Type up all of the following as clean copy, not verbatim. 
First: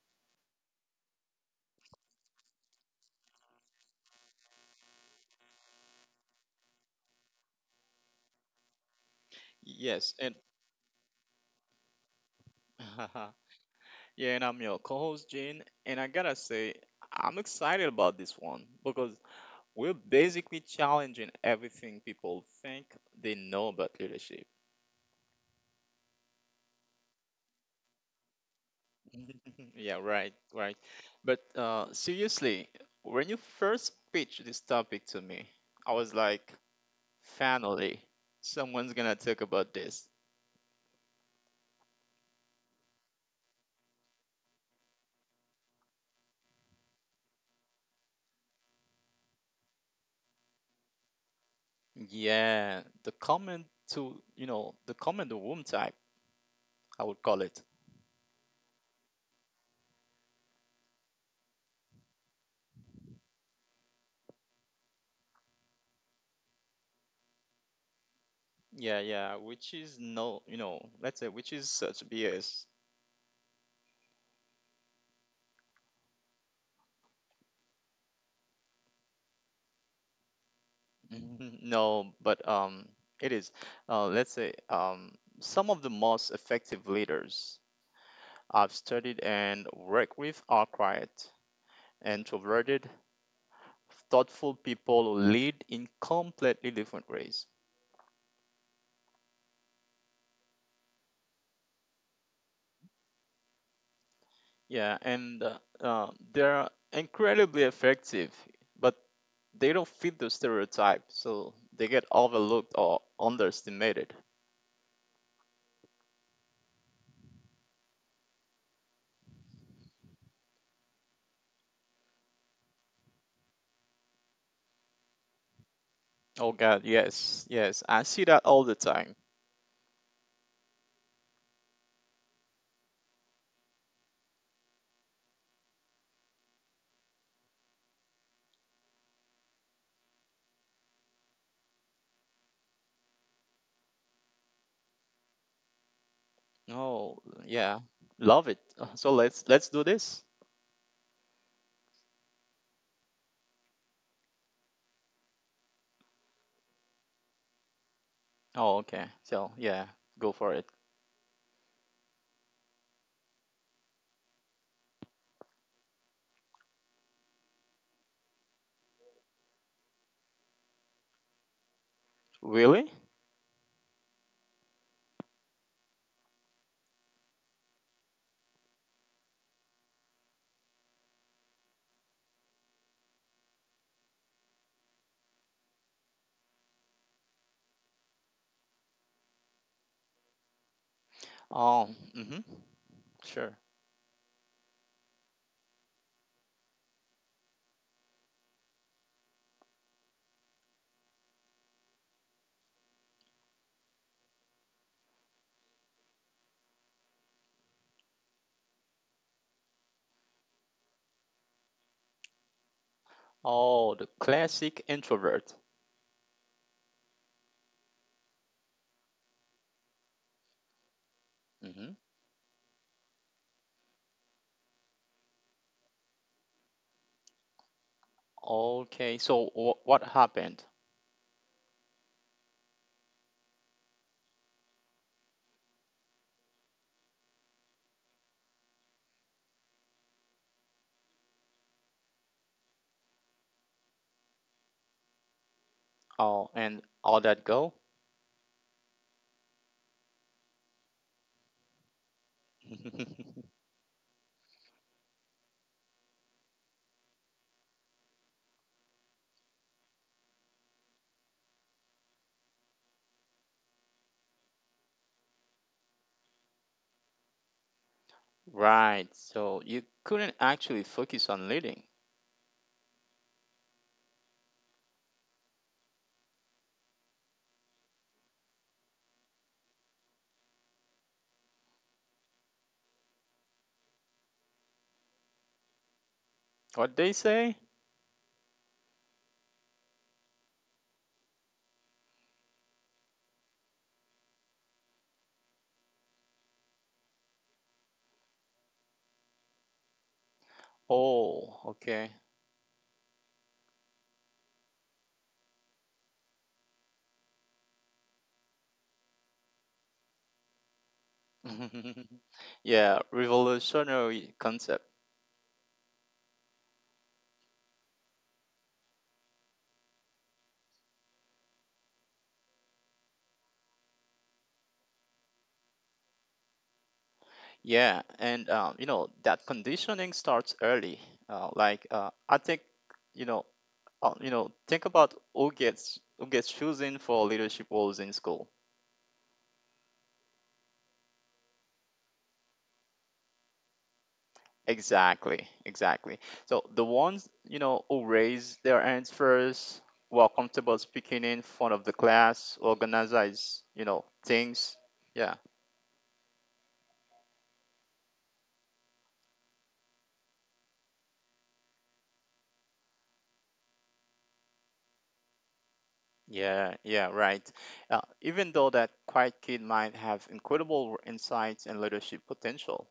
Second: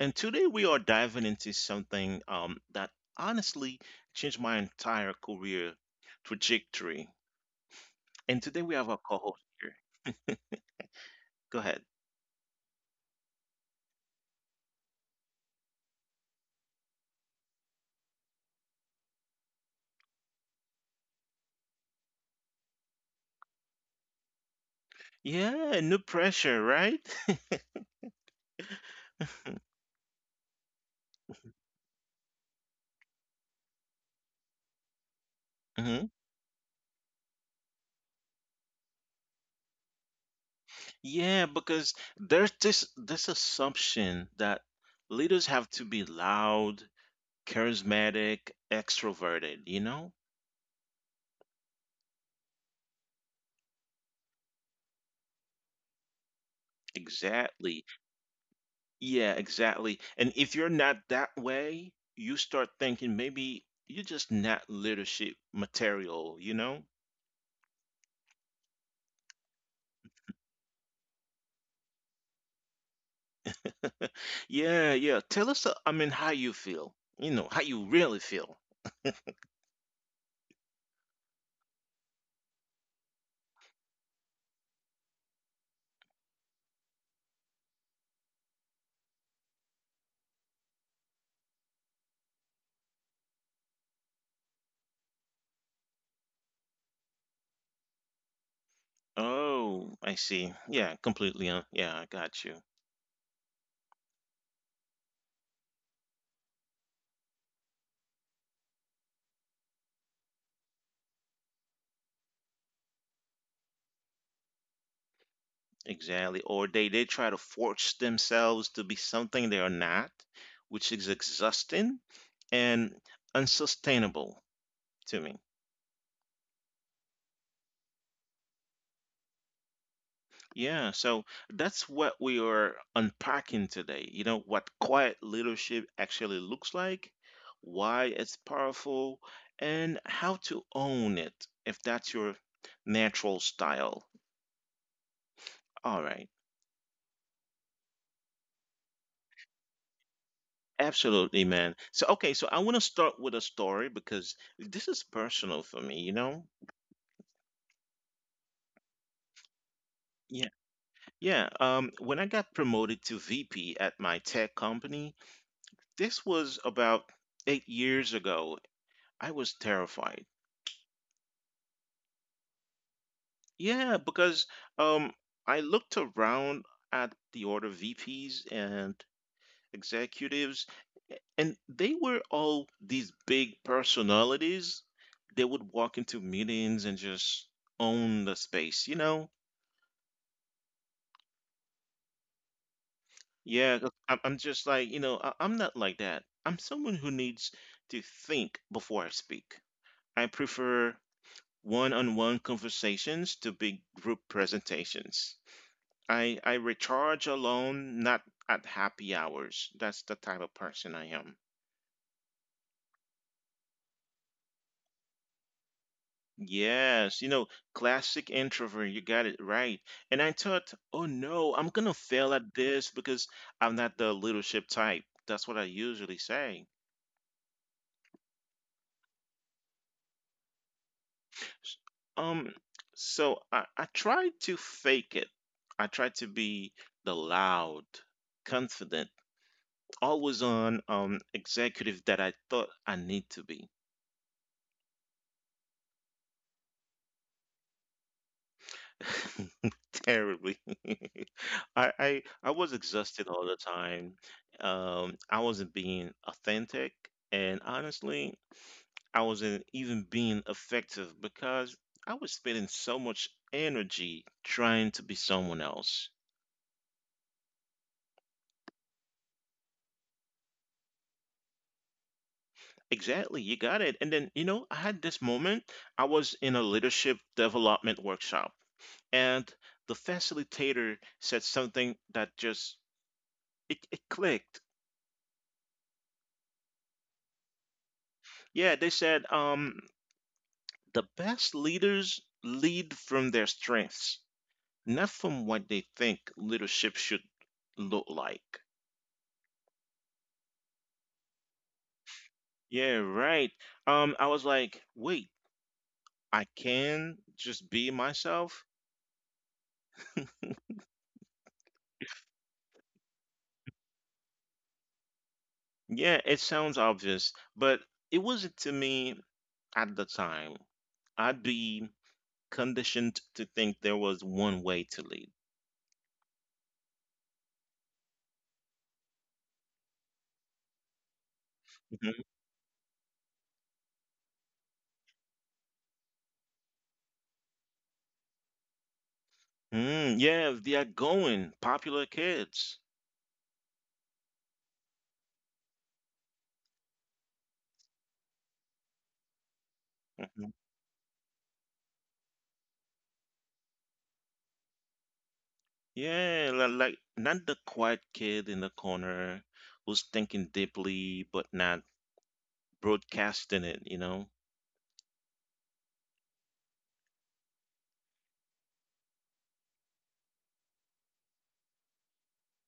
And today we are diving into something that honestly changed my entire career trajectory. And today we have a co host here. Yes, and Go ahead. yeah, and I'm your co-host Jane, and I gotta say, I'm excited about this one because we're basically challenging everything people think they know about leadership. Yeah, no pressure, right? Yeah, right, right. But seriously, when you first pitched this topic to me, I was hmm like, finally, someone's gonna talk about this. Yeah, because there's this assumption that leaders have to be loud, charismatic, extroverted, you know? Yeah, the comment to the comment room type, I would call it. Exactly. Yeah, exactly. And if you're not that way, you start thinking maybe you're just not leadership material, you know? Yeah, yeah, which is no, you know, let's say which is such BS. Yeah, yeah. Tell us, I mean, how you feel, how you really feel. Mhm, No, but it is. Let's say some of the most effective leaders I've studied and worked with are quiet, introverted, thoughtful people who lead in completely different ways. Oh, I see. Yeah, completely. Yeah, I got you. Yeah, and they're incredibly effective, but they don't fit the stereotype, so they get overlooked or underestimated. Exactly. Or they try to force themselves to be something they are not, which is exhausting and unsustainable to me. Oh God, yes, yes. I see that all the time. Yeah, so that's what we are unpacking today. You know, what quiet leadership actually looks like, why it's powerful, and how to own it if that's your natural style. All right. Oh, yeah. Love it. So let's do this. Absolutely, man. So, okay, so I want to start with a story because this is personal for me, you know? Oh, okay. So yeah, go for Yeah, it. yeah. When I got promoted to VP at my tech company, this was about 8 years ago. I was terrified. Really? Yeah, because um, I looked around at the order VPs and executives, and they were all these big personalities. They would walk into meetings and just own the space, you know? Oh, mm-hmm. Sure. Yeah, 'cause I'm just like, you know, I'm not like that. I'm someone who needs to think before I speak. I prefer one-on-one conversations to big group presentations. I recharge alone, not at happy hours. That's the type of person I am. Oh, the classic introvert. Yes, you know, classic introvert, you got it right. And I thought, oh no, I'm Mm-hmm. gonna fail at this because I'm not the leadership type. That's what I usually say. Okay. So what happened? S- Um, so I tried to fake it. I tried to be the loud, confident, always on executive that I thought I need to be. Oh, and all that go? Terribly. I was exhausted all the time. I wasn't being authentic, and honestly, I wasn't even being effective because I was spending so much energy trying to be someone else. Right. So you couldn't actually focus on leading. Exactly, you got it. And then, you know, I had this moment. I was in a leadership development workshop, and the facilitator said something that just it clicked. What they say? Yeah, they said, the best leaders lead from their strengths, not from what they think leadership should look like. Oh, okay. Yeah, right. I was like, wait, I can just be myself? Yeah, revolutionary concept. Yeah, it sounds obvious, but it wasn't to me at the time. I'd be conditioned to think there was one way to lead. Yeah, and you know that conditioning starts early. Like Mhm. I think, you know, you know, think about who gets chosen for leadership roles in school. Mm, yeah, they are going, popular kids. Exactly, exactly. So the ones you know who raise their hands first, who are Mm-hmm. comfortable speaking in front of the class, organize, you know, things. Yeah, Yeah, like not the quiet kid in the corner who's thinking deeply but not broadcasting it, you know? Yeah, yeah, right. Even though that quiet kid might have incredible insights and leadership potential.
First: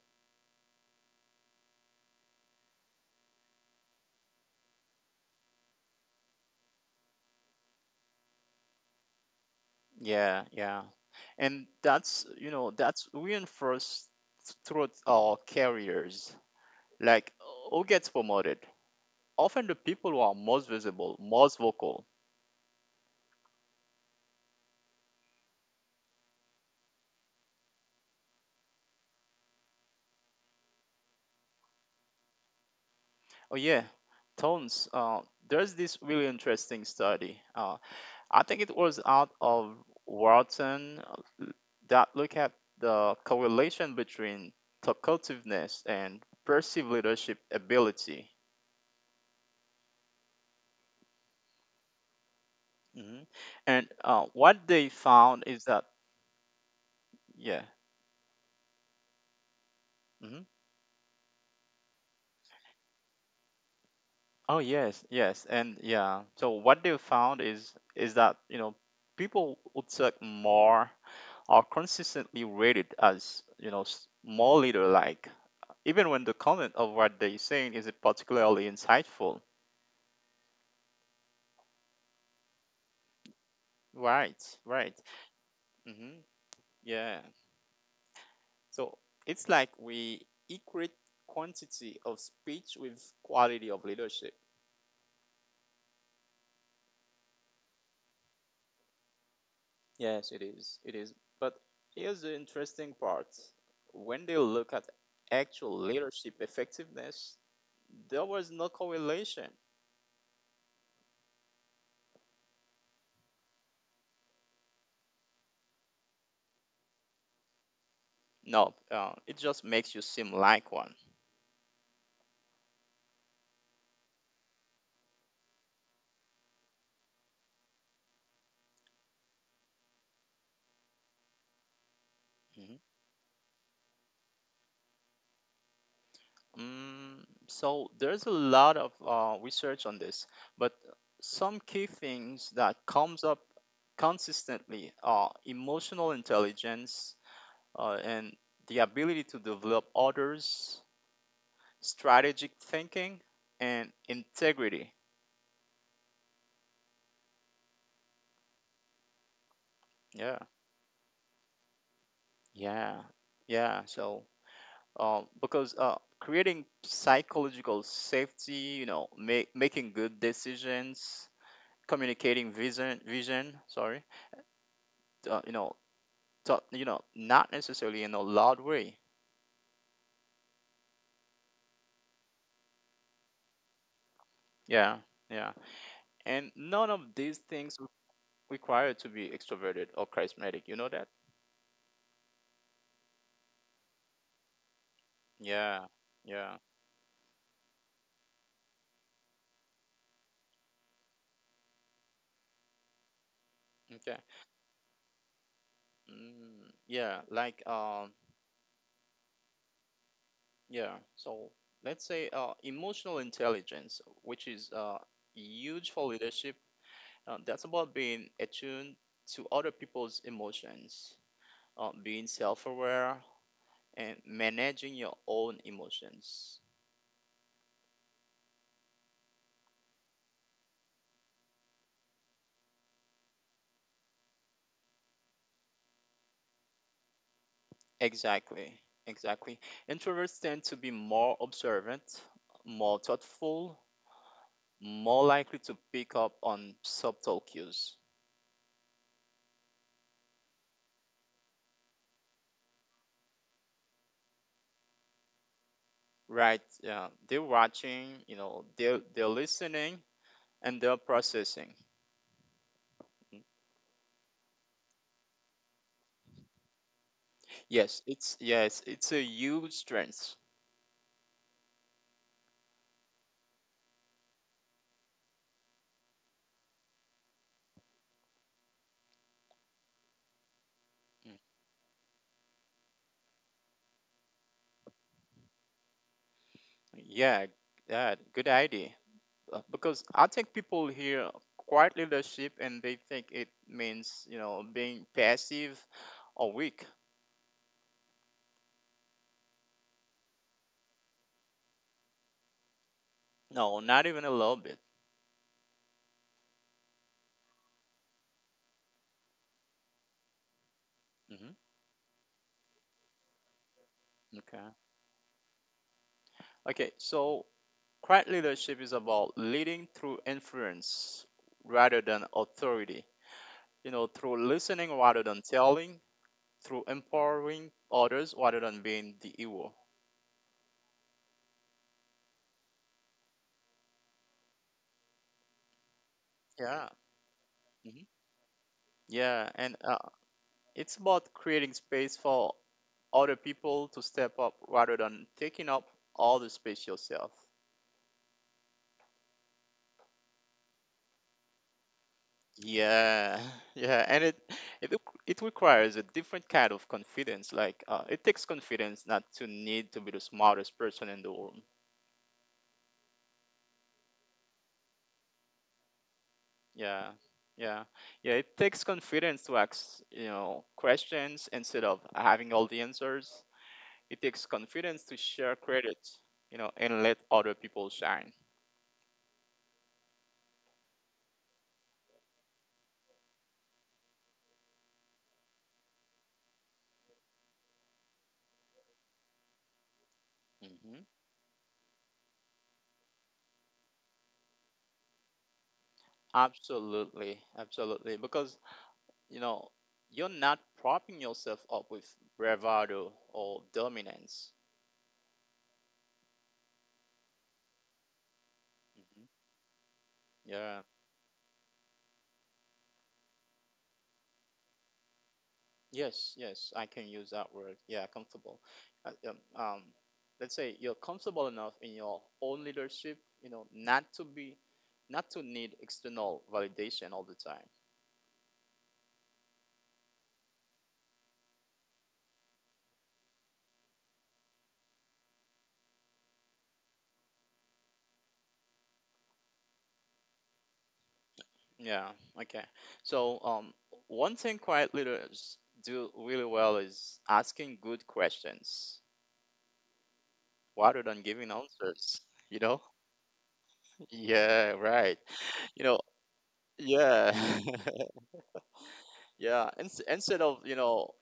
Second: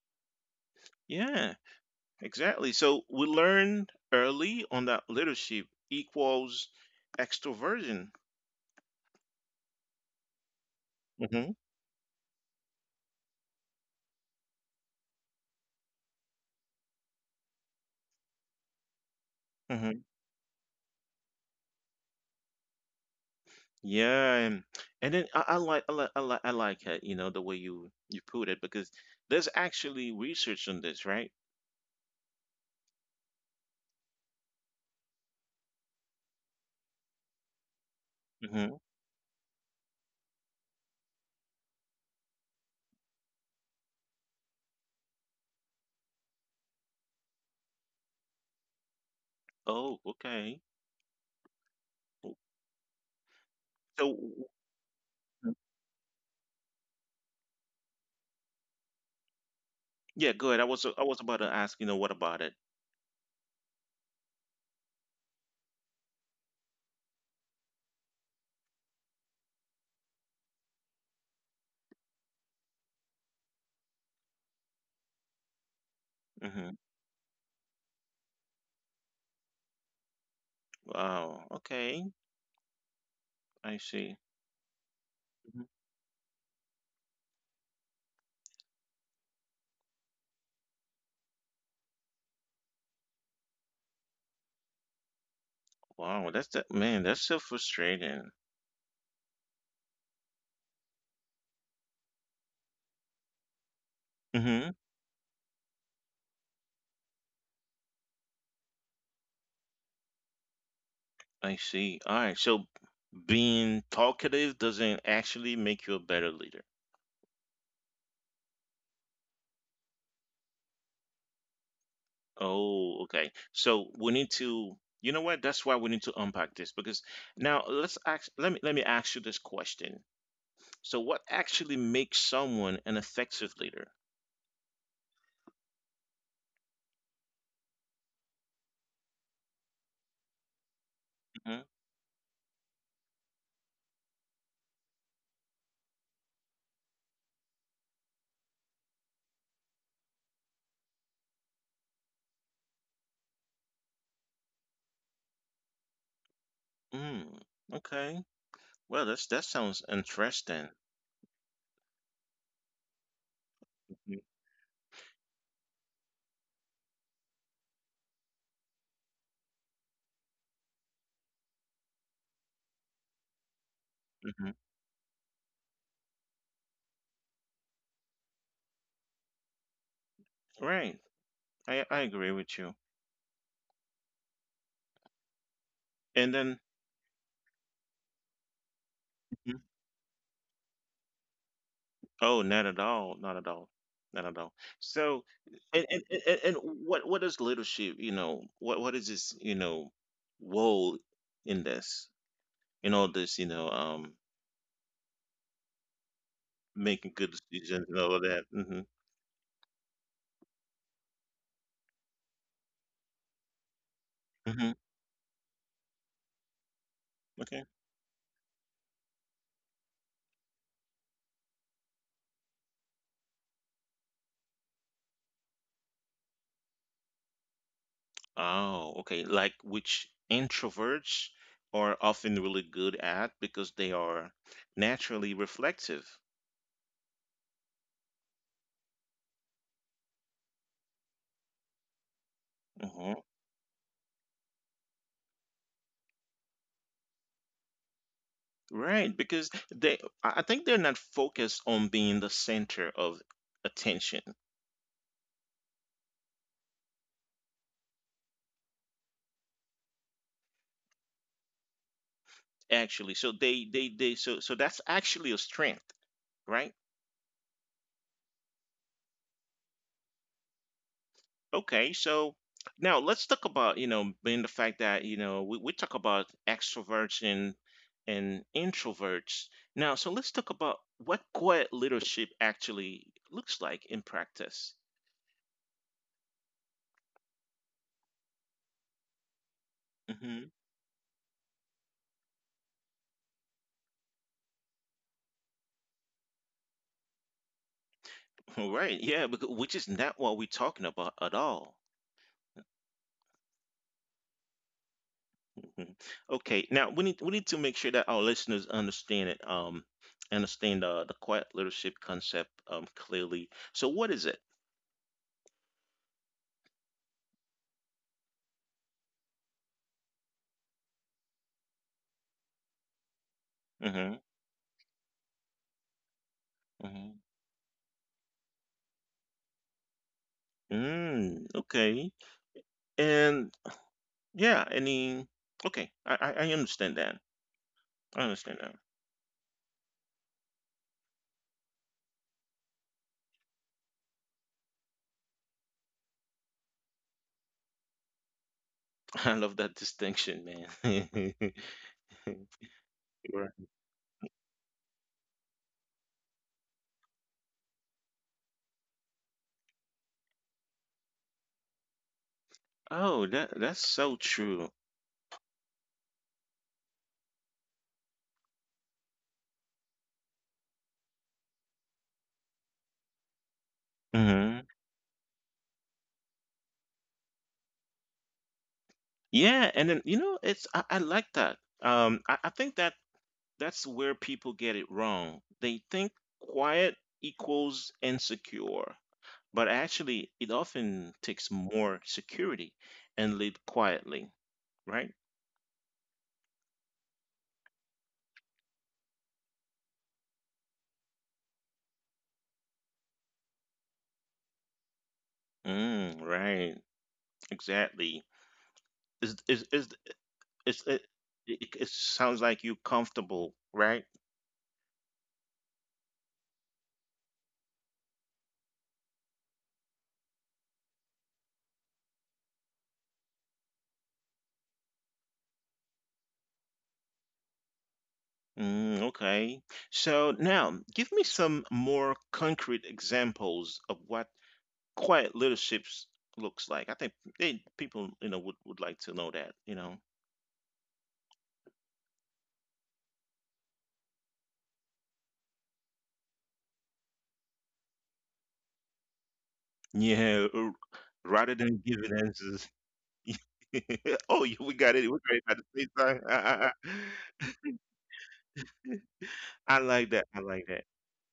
Yeah, exactly. So we learned early on that leadership equals extroversion. Yeah, yeah. hmm And that's, you know, that's reinforced throughout our careers. Like, who gets promoted? Often the hmm people who are most visible, most vocal. Yeah, and then I like I like I like I like it, you know, the way you put it because there's actually research on this, right? Oh, yeah, tones. There's this really interesting study. I hmm think it was out of Watson uh, that look at the correlation between talkativeness and perceived leadership ability. Oh, okay. Hmm So And what they found is that, yeah. yeah, good. Hmm I was about to ask, you know, what about it? Oh yes, yes, and yeah. So what they found is that you know people who talk more are consistently rated as you know more leader-like, even when the Mm-hmm. content of what they're saying isn't particularly insightful. Wow. Okay. I see. Right, right. Mhm. hmm Yeah. So it's like we equate quantity of speech with quality of leadership. Wow. That's that man. That's so frustrating. Yes, it is. It is. But here's the interesting part. When they Mm-hmm. look at actual leadership effectiveness, there was no correlation. I see. All right. So being talkative doesn't actually make you a better leader. No, it just makes you seem like one. Oh, okay. So we need to. You know what? That's why we need to unpack this because now let's ask. Let me ask you this question. So what actually makes someone Mm-hmm. an effective leader? So there's a lot of research on this, but hmm some key things that comes up consistently are emotional intelligence and the ability to develop others, strategic thinking, and integrity. Mm, okay. Well, that's that sounds Yeah, interesting. yeah, yeah. So because creating psychological safety, you know, making good decisions, communicating vision, hmm you know so you know not necessarily in a loud way Right. I agree with you. yeah yeah And and then none of these things require to be Mhm. extroverted or charismatic you know that Oh, not at all, not at all, not at all. So, and yeah and and, and and yeah what is leadership? You know, what is this? You know, role in this, in all this? You know, okay mm, making yeah good like decisions and all of that. Yeah so let's say emotional intelligence which hmm is huge for leadership Okay. that's about being attuned to other people's emotions being self-aware and managing your own emotions Oh, okay. Like which introverts are often really good at because they are naturally reflective. Exactly, exactly. Introverts tend to be more observant, more hmm thoughtful, more likely to pick up on subtle cues. Right, because they, I think they're not focused on being the center of attention. Right? Yeah, they're watching. You know, they're listening and they're processing. Actually so Mm. They so so that's actually a strength right Yes, it's a huge strength. okay so now let's talk about you know being the fact that you know we talk about extroverts and introverts now so let's talk about what Mm. quiet leadership actually looks like in practice. Yeah, yeah, good idea. Because Mm-hmm. I think people hear quiet leadership and they think it means you know being passive or weak. All right yeah which is not what we're talking about at all. No, not even a little bit. Mhm. Okay, now we need to make sure that our listeners understand it, understand the quiet Hmm leadership concept clearly. So what is it? Okay. Okay. So, quiet leadership is about leading through influence rather than authority. You know, Mm-hmm. through listening rather than telling, through Mm-hmm. empowering others rather than being the ego. Mm, okay, and yeah, I mean, okay, I Yeah. understand that. hmm I understand that. Yeah. And it's about creating space for other people to step up rather than taking up all the space yourself. I love that distinction, man. Yeah, Right. yeah, and it req- it requires a different kind of confidence. Like, it takes confidence not to need to be the smartest person in the room. Oh, that that's so true. Yeah, yeah, yeah. It takes confidence to ask, you know, questions instead of having all the answers. It takes hmm confidence to share credit, you know, and let other people shine. Yeah, and then you know, it's I like that. I think that that's where people get it wrong. They think quiet equals insecure, but actually, it Hmm often takes more security and lead quietly, right? Absolutely, absolutely. Because you know you're not propping yourself up with bravado or dominance. Mm, right, exactly. Is is is is Yeah. it? It sounds like you're comfortable, right? Yes, yes, I can use that word. Yeah, comfortable. Uh, Um, um, let's say you're comfortable enough in your own leadership, you know, not to need external validation all the time. Mm, okay. So now, give me some more concrete examples of what quiet leaderships looks like. I think they, people, you know, would like to know that, you know. Yeah. Okay. So, one thing quiet leaders do really well is asking good questions Yeah, rather than rather giving than giving answers. answers. You know? Oh, yeah, we Yeah. got it. We Right. got it at the same You know. time. Yeah. I Yeah, like ins- that. I instead like of, that. you know,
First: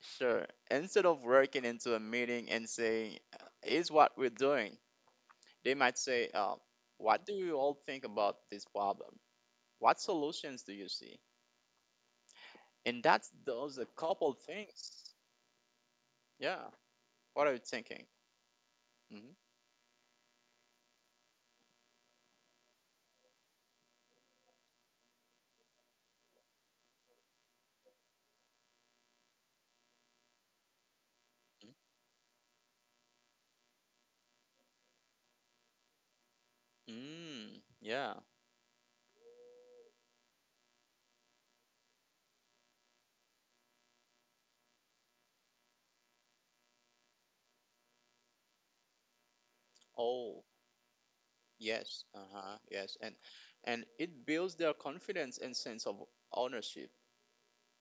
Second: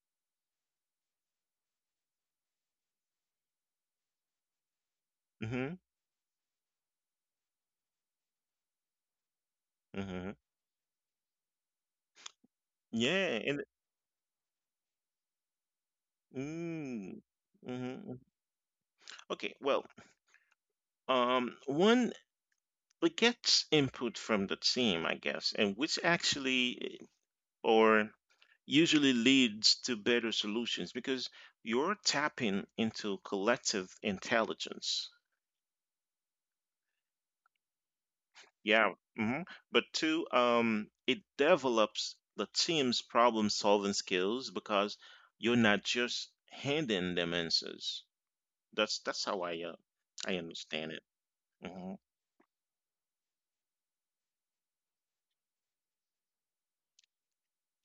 Sure. Instead of working into a meeting and saying, "Is what we're doing," hmm they might say, "What do you all think about this problem? What hmm solutions do you see?" And that's Yeah, and those a couple things. Yeah. mm, What are you thinking? hmm Hmm okay, well, one it gets input from the team, I guess, and which actually eh, or usually leads to better solutions because you're tapping into collective intelligence. Mm, yeah. Yeah. But two, it develops the team's problem solving skills because you're not just handing them answers. That's how I Oh, understand it. hmm yes. Uh-huh. Yes. And it builds their confidence and sense of ownership.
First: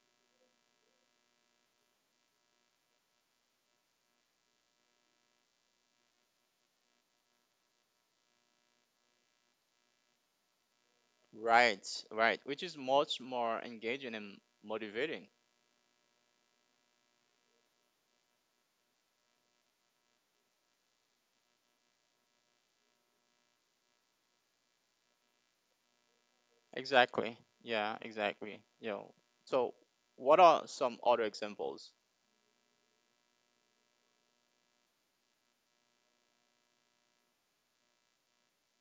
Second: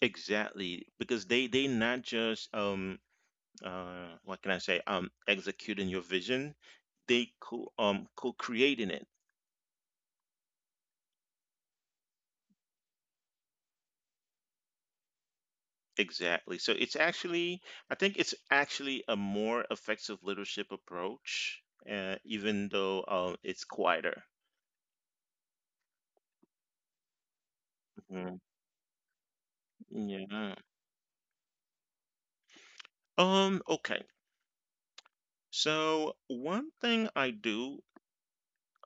Exactly, because they not just what can I say executing your vision. They co co-creating it. Right, right, which is much more engaging and motivating. Exactly. So it's actually I think it's actually a more effective leadership approach, even though it's quieter. Exactly. Yeah, Mm, exactly. You know, so what yeah. are some other examples? Okay. So one thing I do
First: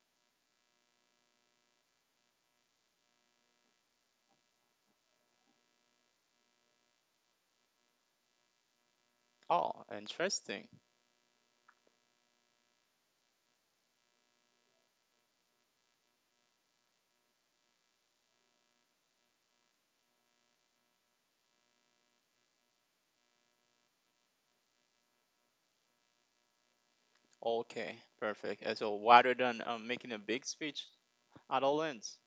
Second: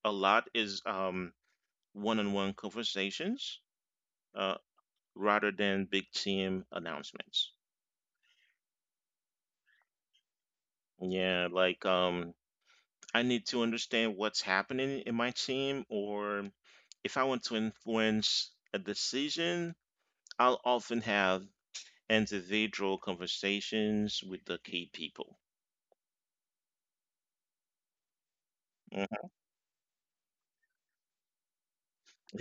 a lot is one-on-one conversations, uh, rather than big team announcements. Oh, interesting. Yeah, like I need to understand what's happening in my team or if I want to influence a decision, I'll often have individual conversations with the key people. Okay, perfect. And so rather than making a big speech at lens.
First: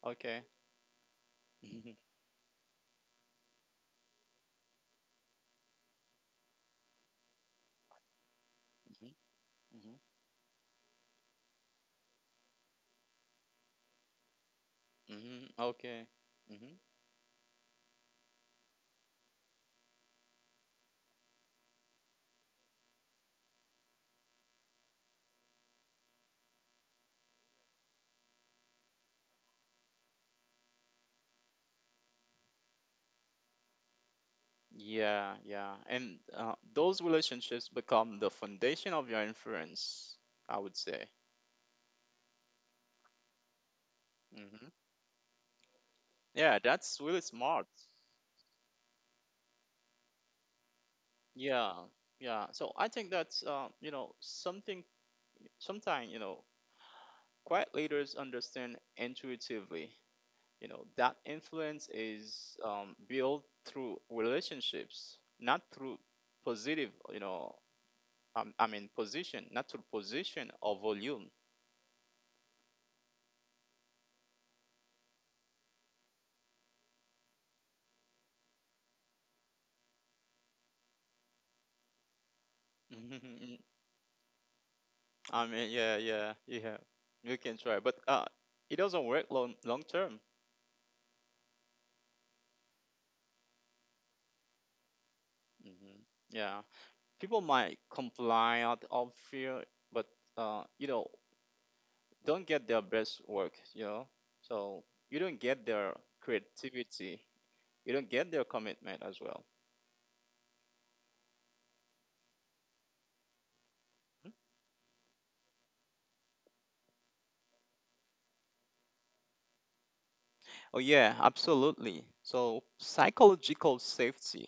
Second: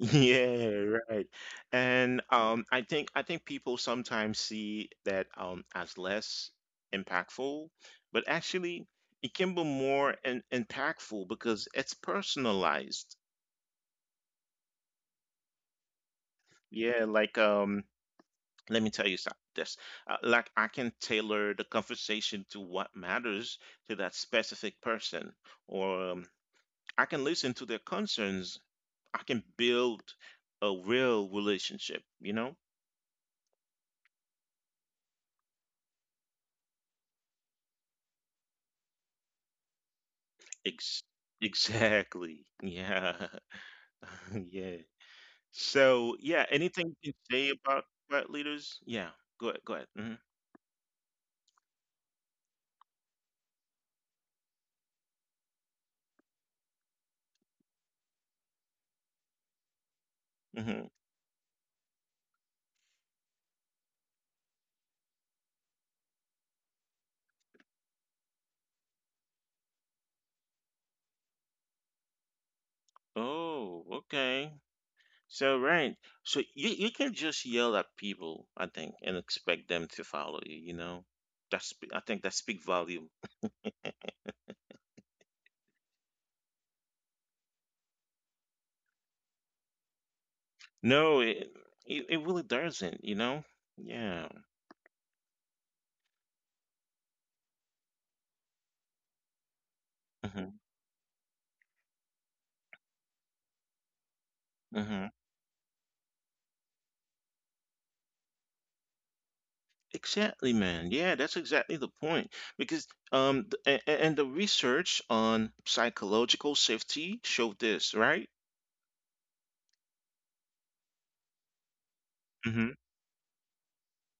Okay. Yeah, right. hmm And I think people sometimes see that as less impactful, but actually hmm it can be hmm more in impactful because it's personalized. hmm Okay. hmm Yeah, like let me tell you this. Like I can tailor the conversation to what matters to that specific person, or I can listen to their concerns. I can build a real relationship, you know? Yeah, yeah. And those relationships become the foundation of your influence, I would say. Ex- exactly. Yeah. Hmm Yeah. So Yeah, yeah, that's really anything you can smart. say about threat leaders? Yeah. Go ahead. Go ahead. Mm-hmm. Yeah, yeah. So I think that's you know something. Sometimes you know Quiet leaders understand intuitively, you know, that hmm influence is built through relationships, not through positive, you know, I mean position, not through position or volume. Oh, okay. So right. So you can just yell at people, I think, and expect them to follow you. You know, that's I think that speak volume. Mhm. I mean, yeah, yeah, yeah. You can try, but it doesn't work long term. No, it really doesn't. You know. Yeah. Hmm Yeah, people might comply out of fear, but you hmm know, don't get their best work. You know, so you hmm don't get their creativity. You don't get their commitment as well. Exactly, man. Yeah, that's exactly the point. Because and the research on psychological safety showed this, right? Oh, yeah, absolutely. So, hmm psychological safety,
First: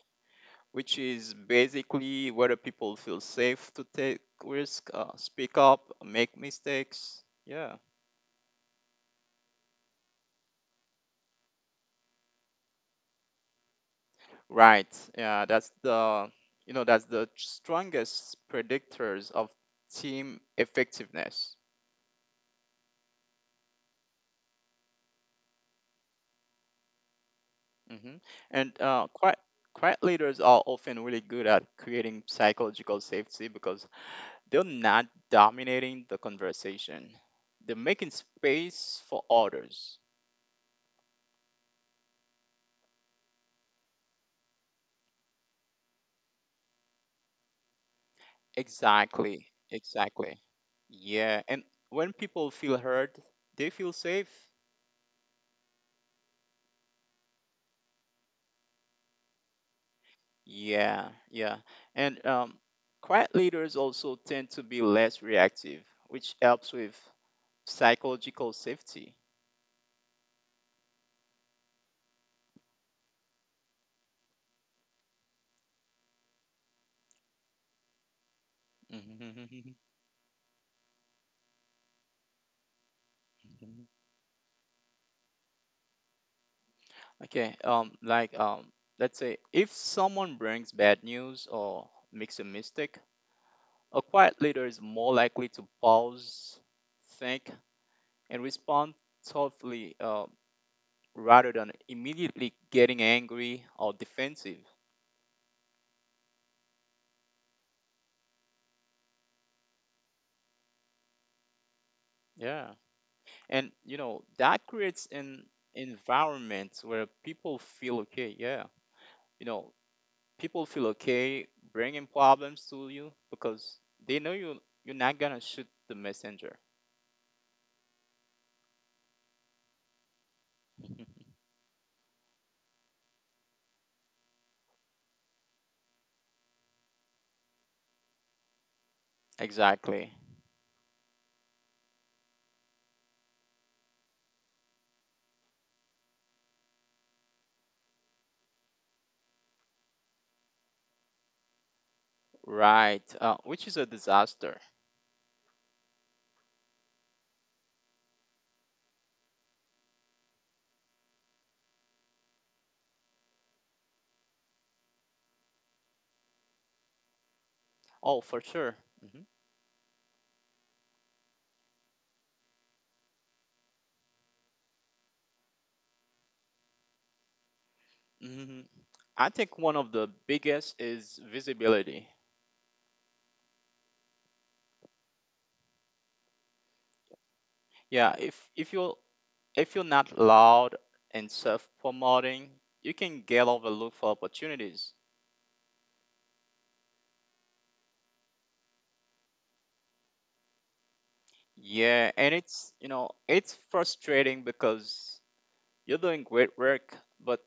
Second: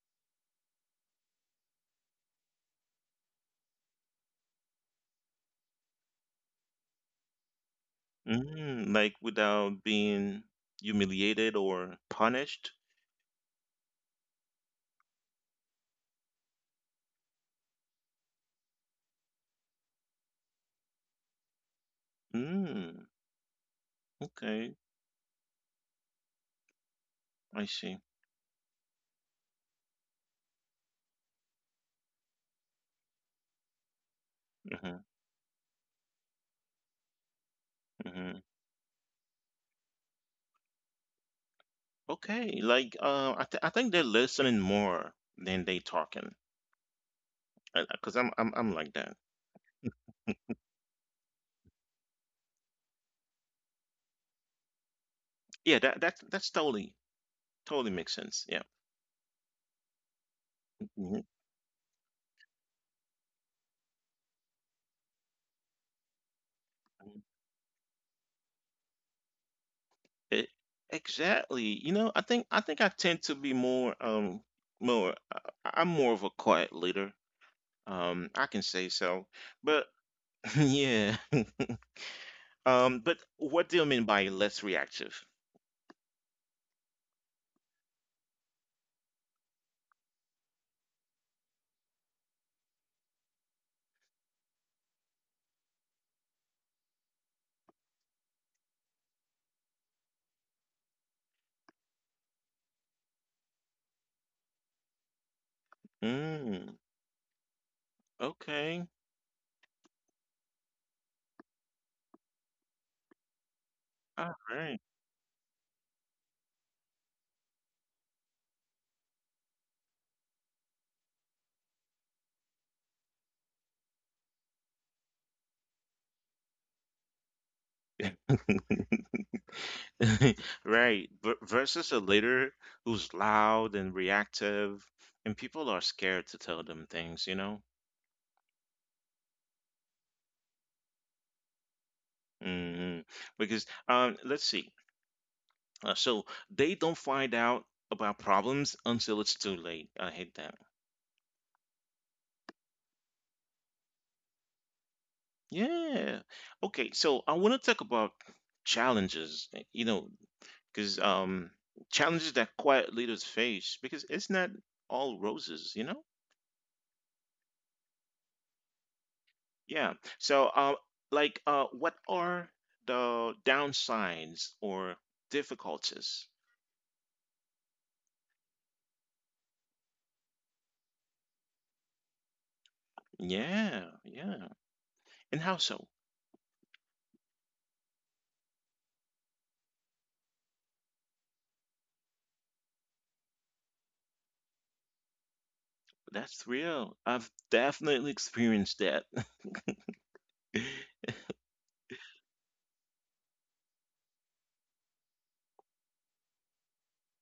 which is basically whether people feel safe to take risk, speak up, make mistakes. Yeah, Mm, like without being humiliated or punished. right. Yeah, that's the you know that's the strongest predictors of team effectiveness. Mm, okay, I see. Hmm And quite quiet leaders are often really good at creating psychological safety because they're not hmm dominating the conversation. They're making hmm space for others. Okay, like I think they're listening more than they talking. 'Cause I'm like that. Exactly. Exactly. Yeah. And when people feel heard, they feel safe. Yeah, that's totally totally makes sense. Yeah. Yeah. Yeah. And quiet leaders also tend to be less reactive, which helps with psychological safety. E Exactly, you know, I think I tend to be more, more I I'm more of a quiet leader, I can say so, but yeah, but what do you mean by less reactive? Okay, like, let's say if someone brings bad news or makes a mistake, a quiet leader is more likely to pause, think, and respond thoughtfully rather than immediately getting angry or defensive. Mm, okay, Yeah. And you all know, right. that creates an environment where people feel okay. Yeah. You know, people feel okay bringing problems to you because they know you're not going to shoot the messenger. Right. Versus a leader who's loud and reactive, and people are scared to tell them things, you know? Exactly. hmm Because let's see. So they don't find out about problems until it's too late. I hate that. Right. Which is a disaster. Yeah. Okay. So I want to talk about challenges, because challenges that quiet leaders face, because it's not all roses, you know? Oh, for sure. Yeah. So, like, what are the downsides or difficulties? hmm I think one of the biggest is visibility. Yeah. Yeah. And how so? Yeah, if you are if you're not loud and self-promoting, you can get overlooked for opportunities. That's real. I've definitely experienced that. Yeah, and it's you know it's frustrating because you're doing great work, but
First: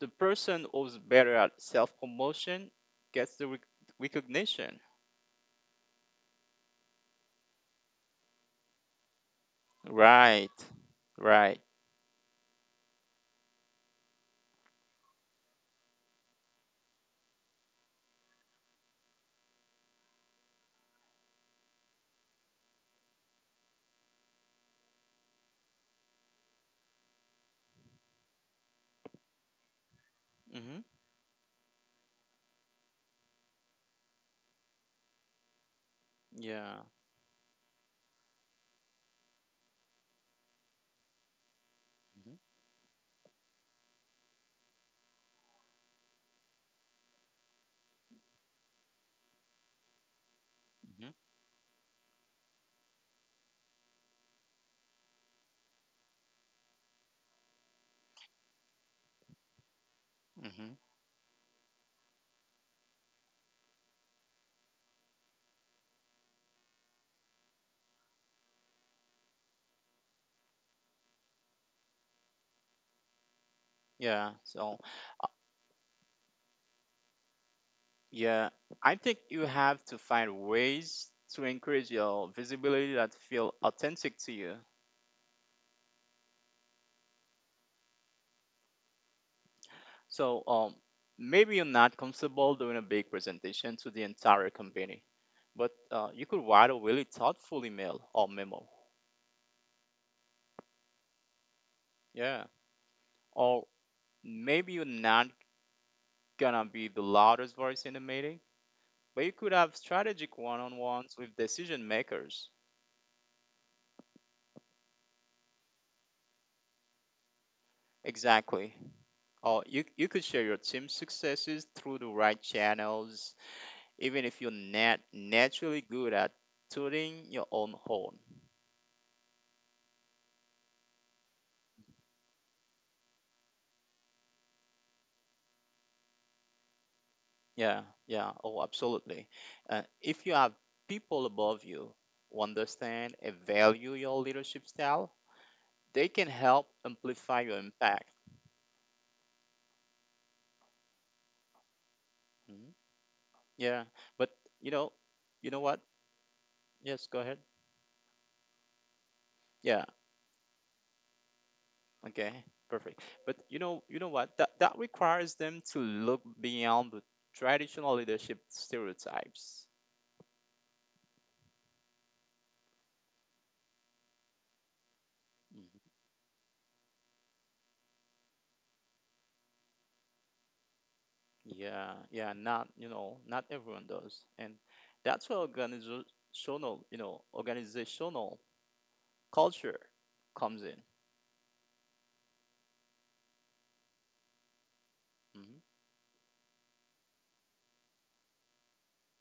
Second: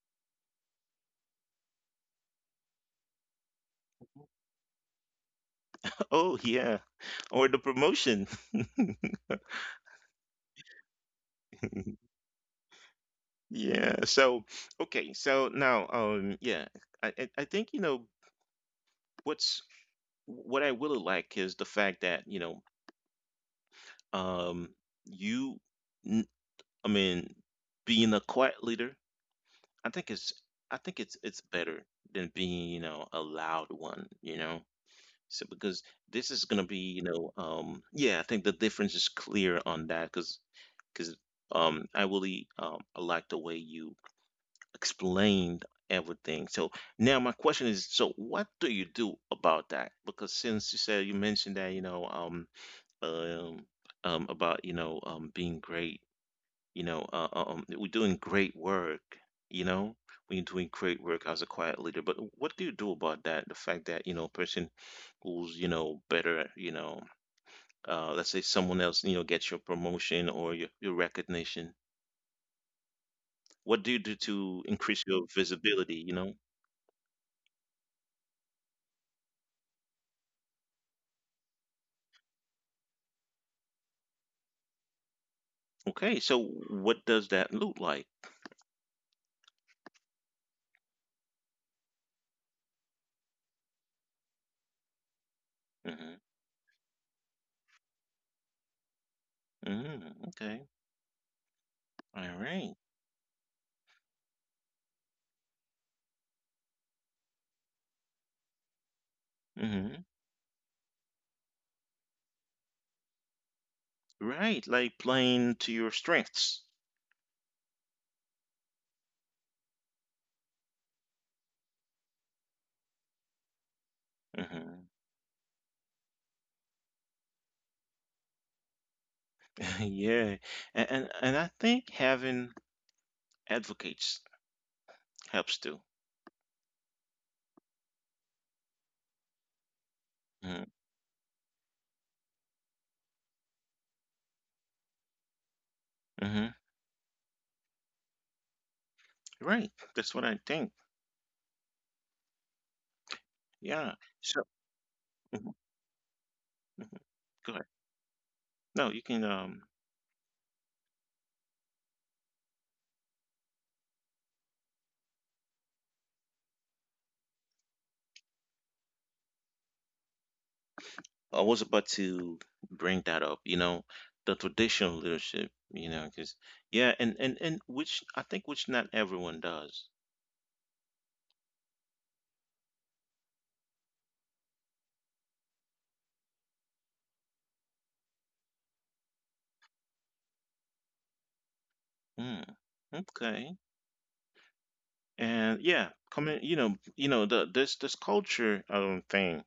the person who's better at self-promotion gets the recognition. Oh, yeah. Or the promotion. Right, right. Yeah. So, okay. So now, yeah, I think, you know, what's what I really like is the fact that, you know, um, you, n- I mean, being a quiet leader, I think it's, I think hmm it's better than being, you know, a loud one, you know? So because this is gonna be, you Yeah. know, yeah, I think the difference is clear on that because I really hmm I like the way you explained everything. So now my question is, so what do you do about that? Because since you said you hmm mentioned that, you know, um, about you know, being great, we're doing great work, you know, when you're doing hmm great work as a quiet leader. But what do you do about that? The fact that you know, a person who's you know better you know let's say someone else you know gets your promotion or your recognition, what do you do Yeah. to increase So your visibility you know? Yeah, I think you have to find ways to increase your visibility that feel authentic to you. Okay, so what does that look like? So, maybe you're not comfortable doing a big presentation to the entire company, but Hmm. you could write a really thoughtful email or memo. Hmm. Okay. All Yeah, right. or maybe you're not gonna be the loudest voice in the meeting, but you could Mm-hmm. have strategic one-on-ones with decision makers. Right, like playing to your strengths. Exactly. Or you could share your team successes through the right channels even if you're Hmm. Naturally good at tooting your own horn. Yeah, and I think having advocates helps too. Yeah, yeah, oh, absolutely. If Hmm. you have people above you who understand and value your leadership style, they Hmm. can help amplify your impact. Right, that's what I think. Mhm. Yeah, Yeah, so but you know, mhm, you know what? mhm. Go Yes, ahead, go ahead. no you can Yeah, okay, perfect. But you know what? That that requires them to look beyond the traditional leadership stereotypes. I was about to bring that up, you know, the traditional leadership, you know, because Mm-hmm. yeah, and which I think, which not everyone does. Yeah, yeah, not, you know, not everyone does. And that's where organizational, you know, organizational culture comes in. Hmm. Okay. And yeah, Mhm. coming, you know the this culture thing.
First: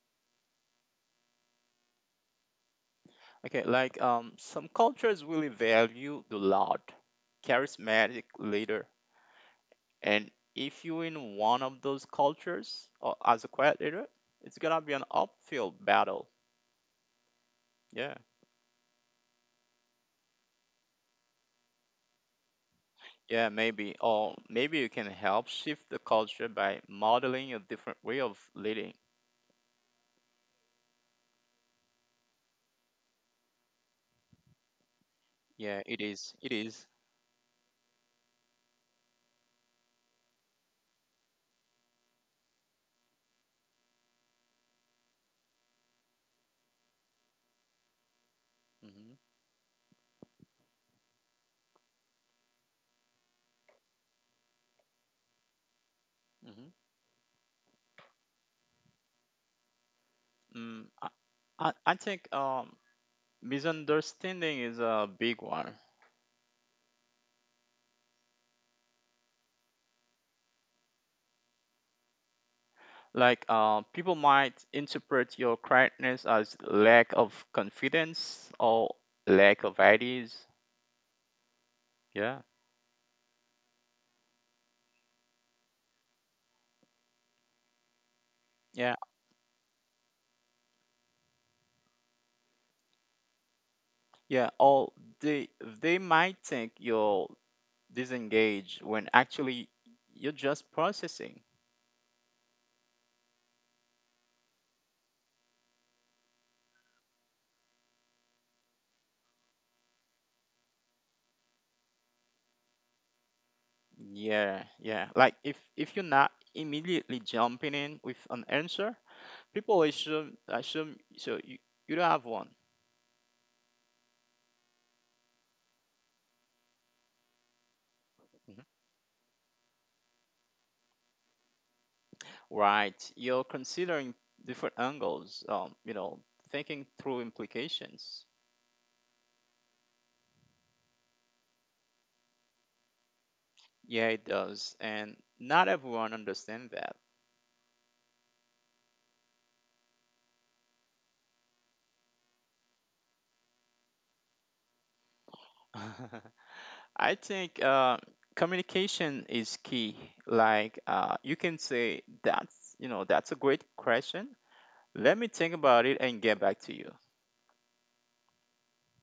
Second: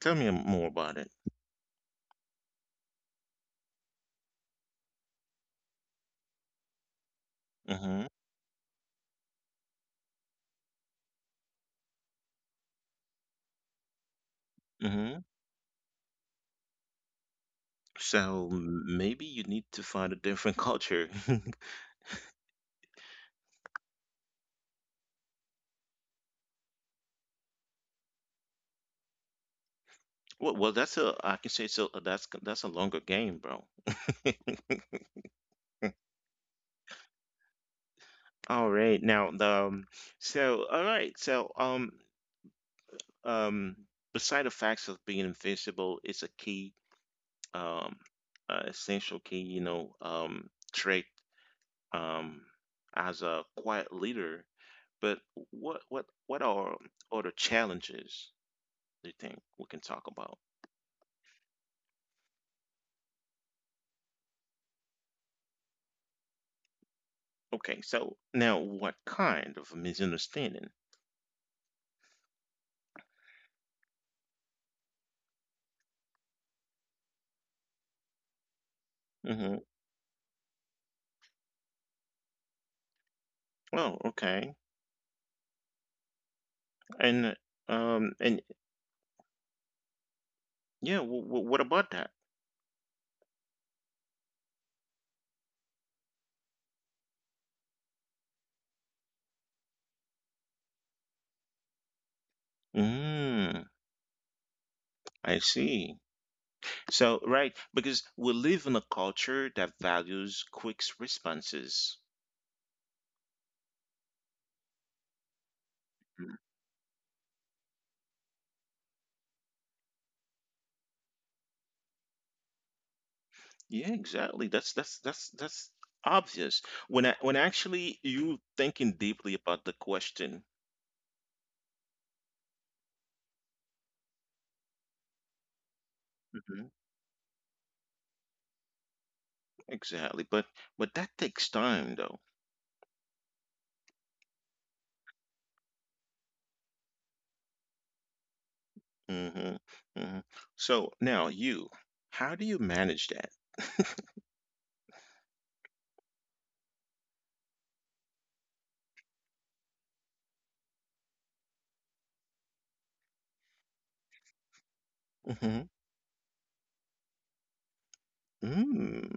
Tell me more about it. Okay, some cultures really value the loud, Mm-hmm. charismatic leader. And if you're in one of those cultures or as a quiet leader, it's gonna be an Mm-hmm. uphill battle. Yeah. So maybe you need to find a different culture. Yeah, maybe. Or maybe you can help shift the culture by modeling a different way of leading. Well, that's a I can say so. That's a longer game, bro. Yeah, it is. It is. All right, now the so all right, so Um, beside the facts of being invisible, it's a key, um, essential Mhm, key, you know, trait, um, as a quiet leader. But what are mhm. other challenges do you think we can talk about? Mm, I, I think misunderstanding is a big one. Okay, so now what kind of misunderstanding? Like, people might interpret your quietness as lack of confidence or Mm-hmm. lack of ideas. Yeah, Oh, okay, and um, and yeah, yeah, what about that? yeah. Or they might think you're disengaged when actually you're just processing. Mm, I see. So, right, because we live in a culture that values quick responses. Yeah, yeah. Like if you're Mm. not immediately jumping in with an answer, people assume so you don't have one. Yeah, exactly. That's obvious. When actually you Mhm. thinking deeply about the question. Right? You're considering different angles, Hmm. thinking through implications. Exactly. But that takes time though. Yeah, it does, and not everyone understands that. Hmm. Hmm. So now you, how do you manage that? I think communication is key. Like you can say that's that's a great question. Let me Hmm. think about it and get back to you. Mm.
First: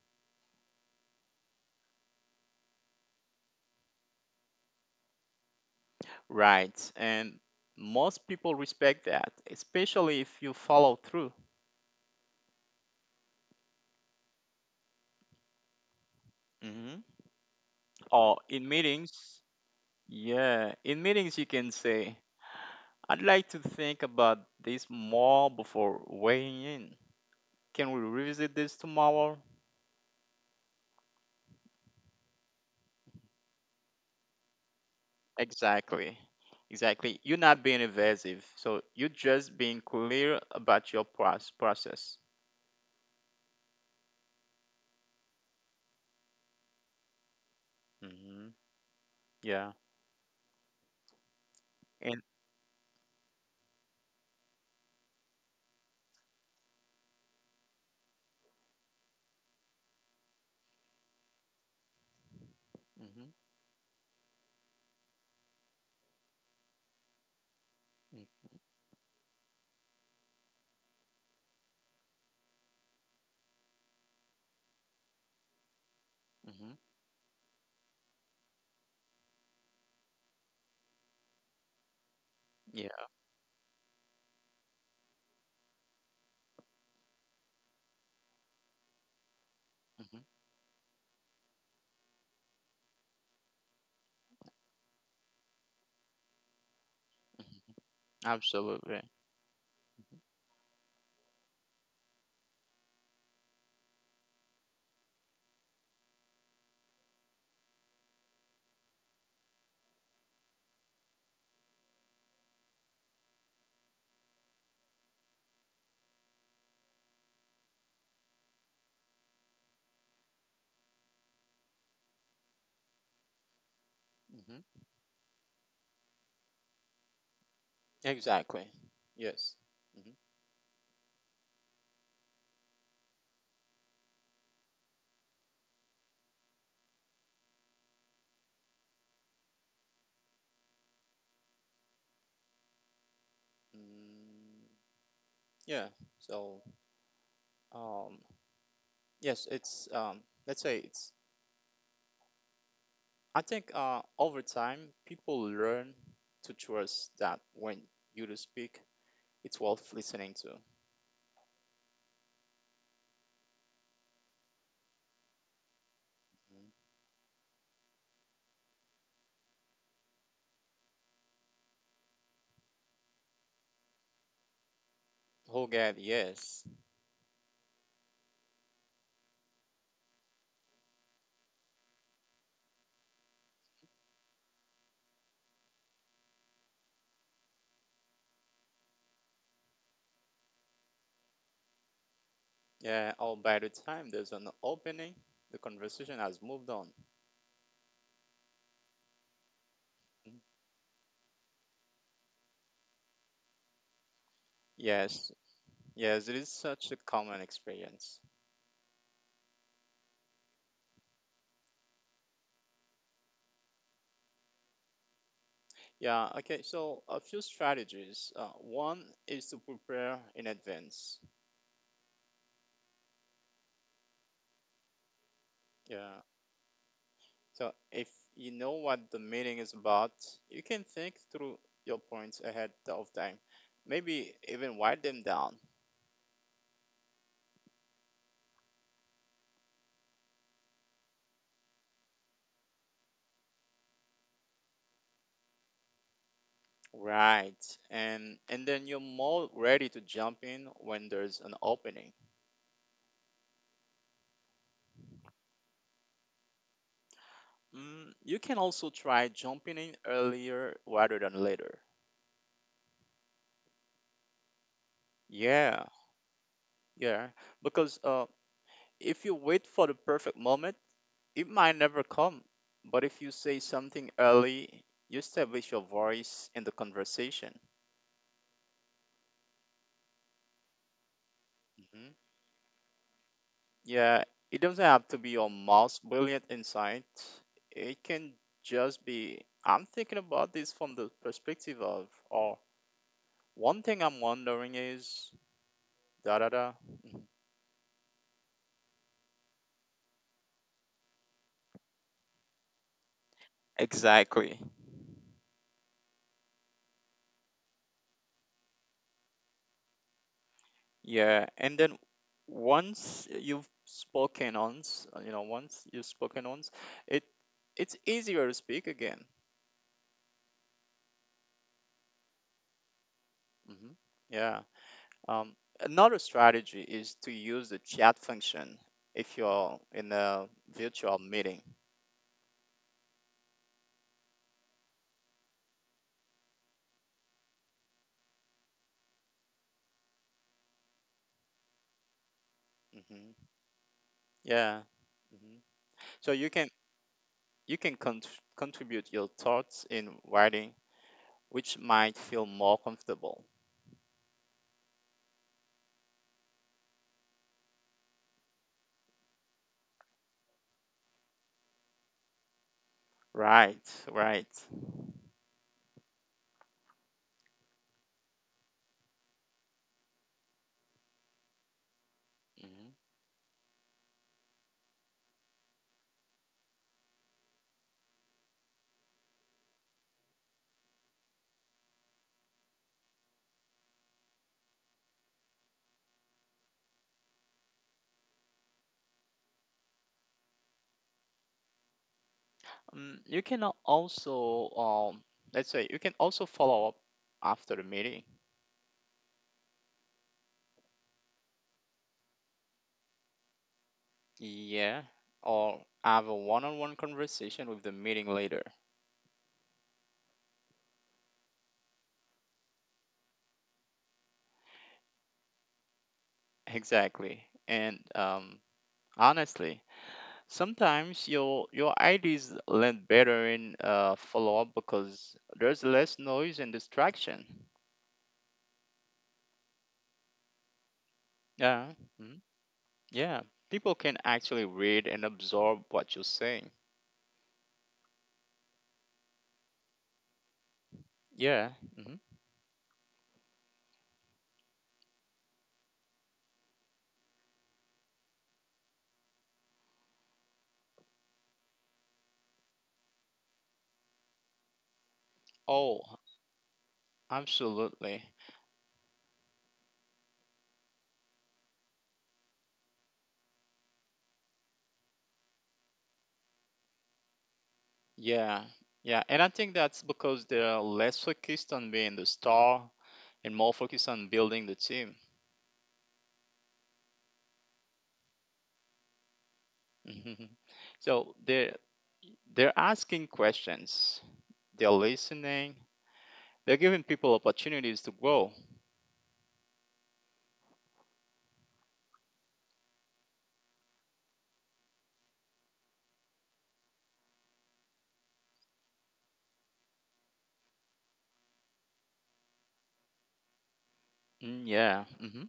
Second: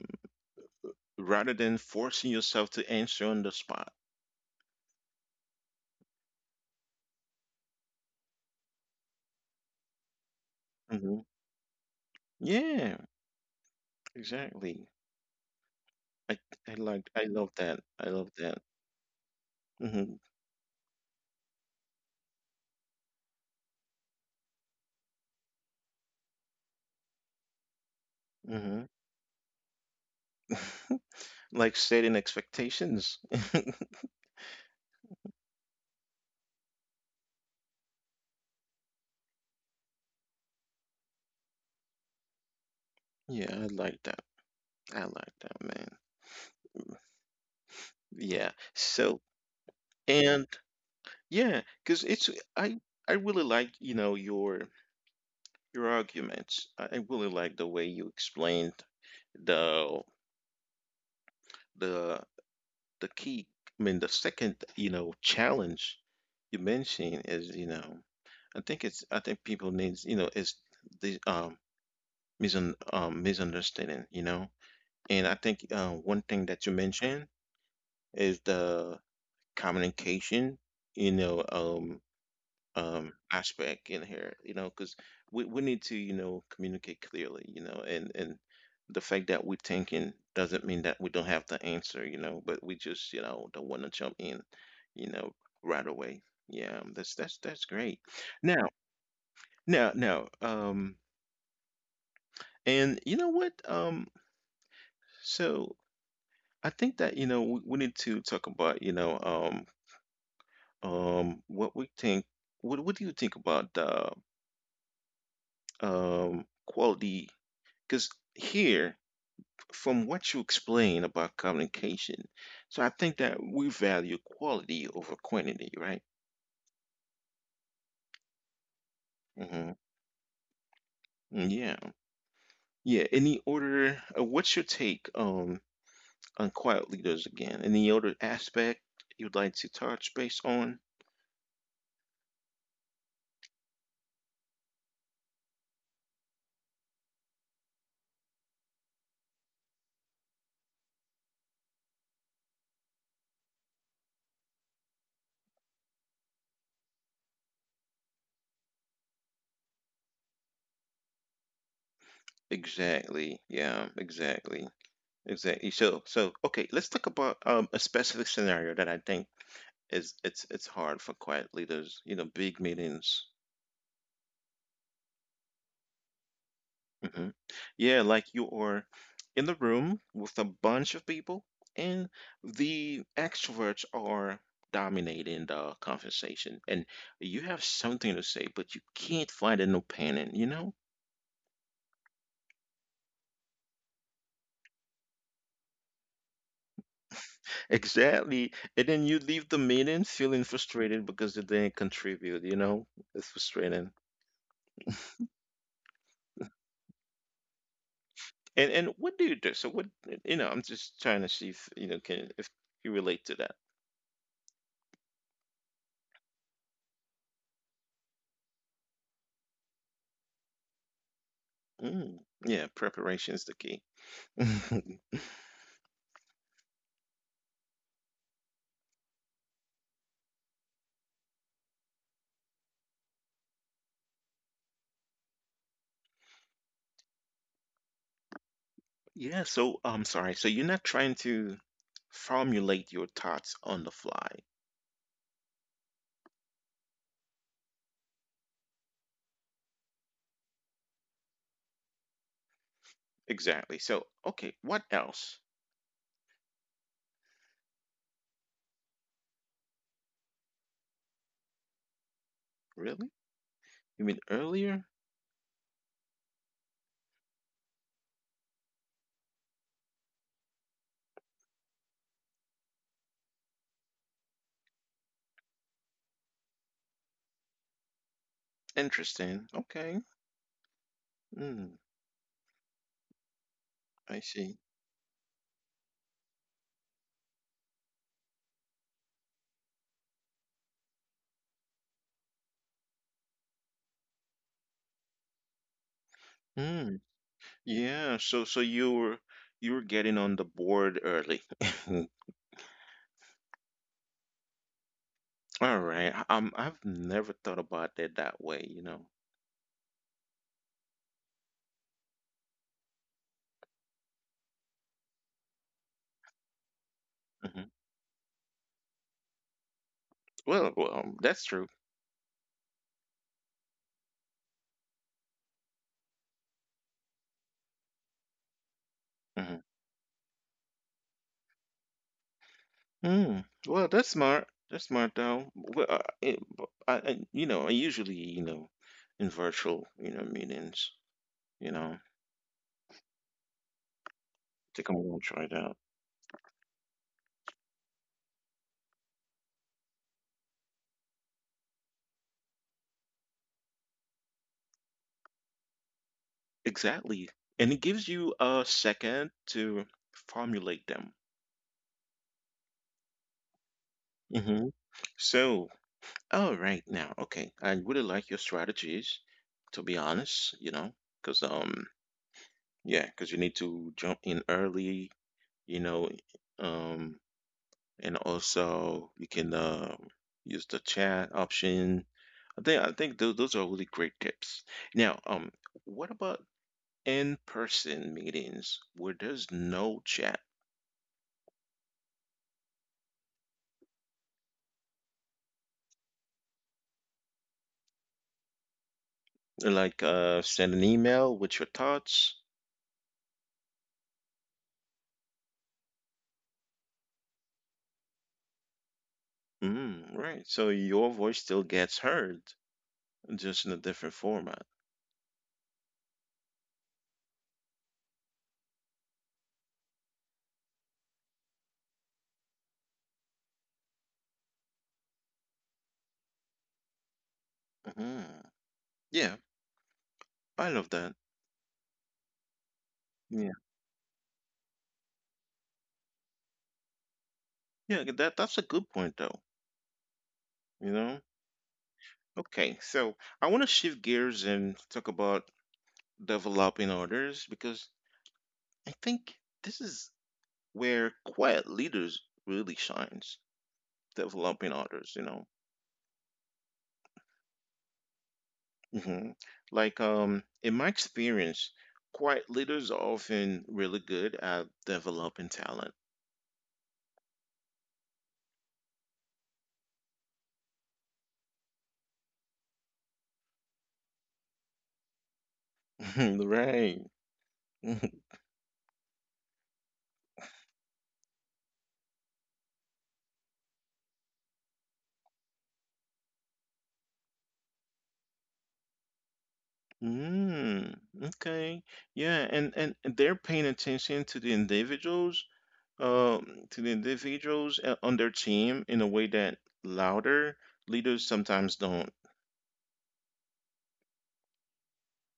Rather than forcing yourself to answer on the spot. Right, and most people respect that, especially if you follow Hmm. through. Yeah, exactly. I I I love that. I Oh, love in that. meetings, Mm-hmm. yeah, in meetings you can say, I'd like to think about this more before weighing in. Can we revisit this tomorrow? Mm-hmm. Like setting expectations. Exactly. Exactly. You're not being evasive, so you're just being clear about your process. Yeah, I like that. I like that, man. Yeah. Hmm. So Yeah. and yeah, because And it's I I really like, you know, your arguments. I really like the way you explained the the the hmm key, I mean the second, you know, challenge you mentioned is, you know, I think people needs, you know, is the misunderstanding, you know? And I think one thing that you hmm mentioned is the communication, you know, yeah. Aspect in here, you know, because we need to, you know, communicate clearly, you know, and the fact that we're thinking Hmm. doesn't mean that we don't have the answer, you know, but we just, you know, don't want to jump in, you know, right away. Yeah, that's that's great. Now, Absolutely. now, and you know what? So I think that, you know, we need to talk about, you know, what we think, what do you think about the quality? Because here, from what you explain about communication, so I think that we value Hmm. quality over quantity, right? Exactly. Yes. Hmm. Hmm. Yeah. Yeah. Any order, what's your take on quiet leaders again? Any other aspect you'd like to touch base on? Mm, yeah. So, um, Yes, it's let's say it's. I think over time, people learn to trust that when you do speak, it's worth listening to. Exactly. Yeah, exactly. Exactly. So, so Mhm. okay, let's talk about a specific scenario that I think is it's hard for quiet leaders. You know, big meetings. Oh God, yes, Hmm. Yeah, like you are in the room with a bunch of people, and the extroverts are dominating the conversation, and you have something to say, but you can't find an opinion. You know, yeah. Or by the time there's an opening, the conversation has moved on. exactly. And then you leave the meeting Mhm. feeling frustrated because you didn't contribute. You know, it's frustrating. Yes, yes, it is such a common experience. And what do you do? So what you know, I'm just trying to see if you know can if you relate to that. Yeah. Okay. So a few strategies. One is to prepare in advance. Mm, yeah, preparation is the key. Yeah. So, if you know what the meeting is about, you can think through your points ahead of time. Maybe even write them down. Yeah, so I'm sorry. So you're not trying to formulate your thoughts on the fly. Right. And then you're more ready to jump in when there's an opening. Exactly. So, okay, what else? Mm, you can also try jumping in earlier rather than later. Really? You mean earlier? Yeah, yeah. Because if you wait for the perfect moment, it might never come. But if you say something early, you establish your voice in the conversation. Interesting. Okay. Mm, Mm-hmm. I Yeah, see. it doesn't have to be your most brilliant insight. It can just be I'm thinking about this from the perspective of, or one thing I'm wondering is da da da. Mm, Mhm. yeah, you were getting on the board early. Exactly. All right. I've never thought about it that way, you know. Yeah, and then once you've spoken once, you know, once you've spoken once, it Mhm. it's easier to speak again. Well, that's true. Hmm. Yeah. Another strategy is to use the chat function if Mhm. you're in a virtual meeting. Mm. Well, that's smart. That's smart though. Well, I, but I- you know, I usually, you know, in virtual, you know, meetings, you know, Hmm. Yeah. think I'm gonna Hmm. try it out. So you can you can cont contribute your thoughts in writing, which might feel more comfortable. Exactly. And it gives you a second to formulate them. Right, right. Hmm. So, all right now, okay. I really like your strategies, to be honest, you know, because Mhm. yeah, because you need to jump in early, you know, um and also you can use the chat option. I think those are really great tips. Now, what about in-person meetings where there's no chat? You can also let's say you can also follow up after the meeting. Like send an email with your thoughts. Yeah, or have a one-on-one conversation with the meeting later. Mm, right. So your voice still gets heard, just in a different format. Exactly. And honestly, sometimes your ideas land better in follow up because there's less noise and distraction. Hmm. Yeah, I love that. Yeah, mhm, yeah. Yeah, People can actually read and absorb what you're saying. yeah. That that's a good point though. You know. Yeah. Hmm. Okay, so I want to shift gears and talk about developing others because I think this is where quiet leaders really shines developing others you know. Oh, absolutely. Hmm. Like in my experience quiet leaders are often really good at developing talent. Yeah, yeah. And I think that's because they're less focused on being the star and more focused on building the team. Right. So they're asking questions. They're listening. They're giving people opportunities to grow. Mm, okay yeah and they're paying attention to the individuals um on their team in a way that louder leaders sometimes don't. Mm, yeah, hmm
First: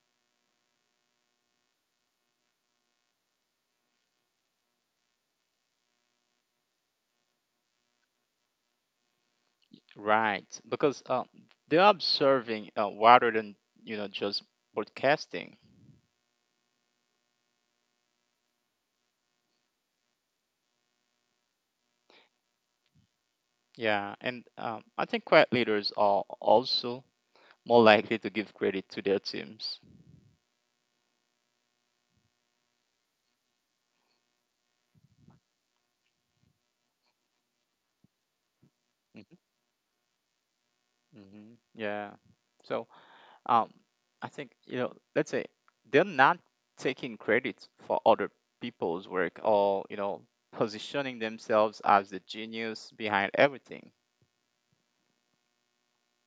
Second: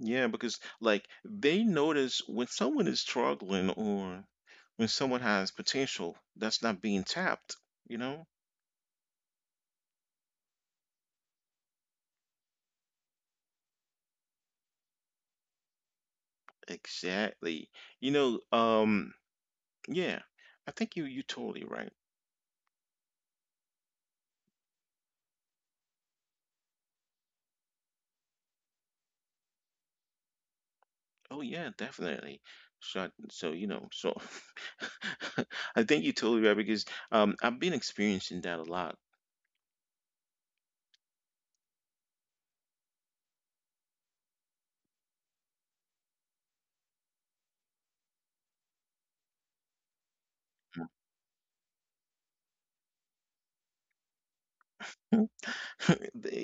Yeah, because like they notice when someone is struggling or when someone has potential that's not being tapped, you know? right. Because they're observing rather than just broadcasting. Exactly. You know, um, yeah, I think you you totally right. Yeah, and I think quiet leaders are also more likely to give credit to their teams. Oh yeah, definitely. So, so you know, so I think you totally right because I've been experiencing that a lot. Hmm. Hmm. Yeah. So um, I think you know, let's say they're not taking credit for other people's work or positioning themselves as the genius behind everything. Mhm.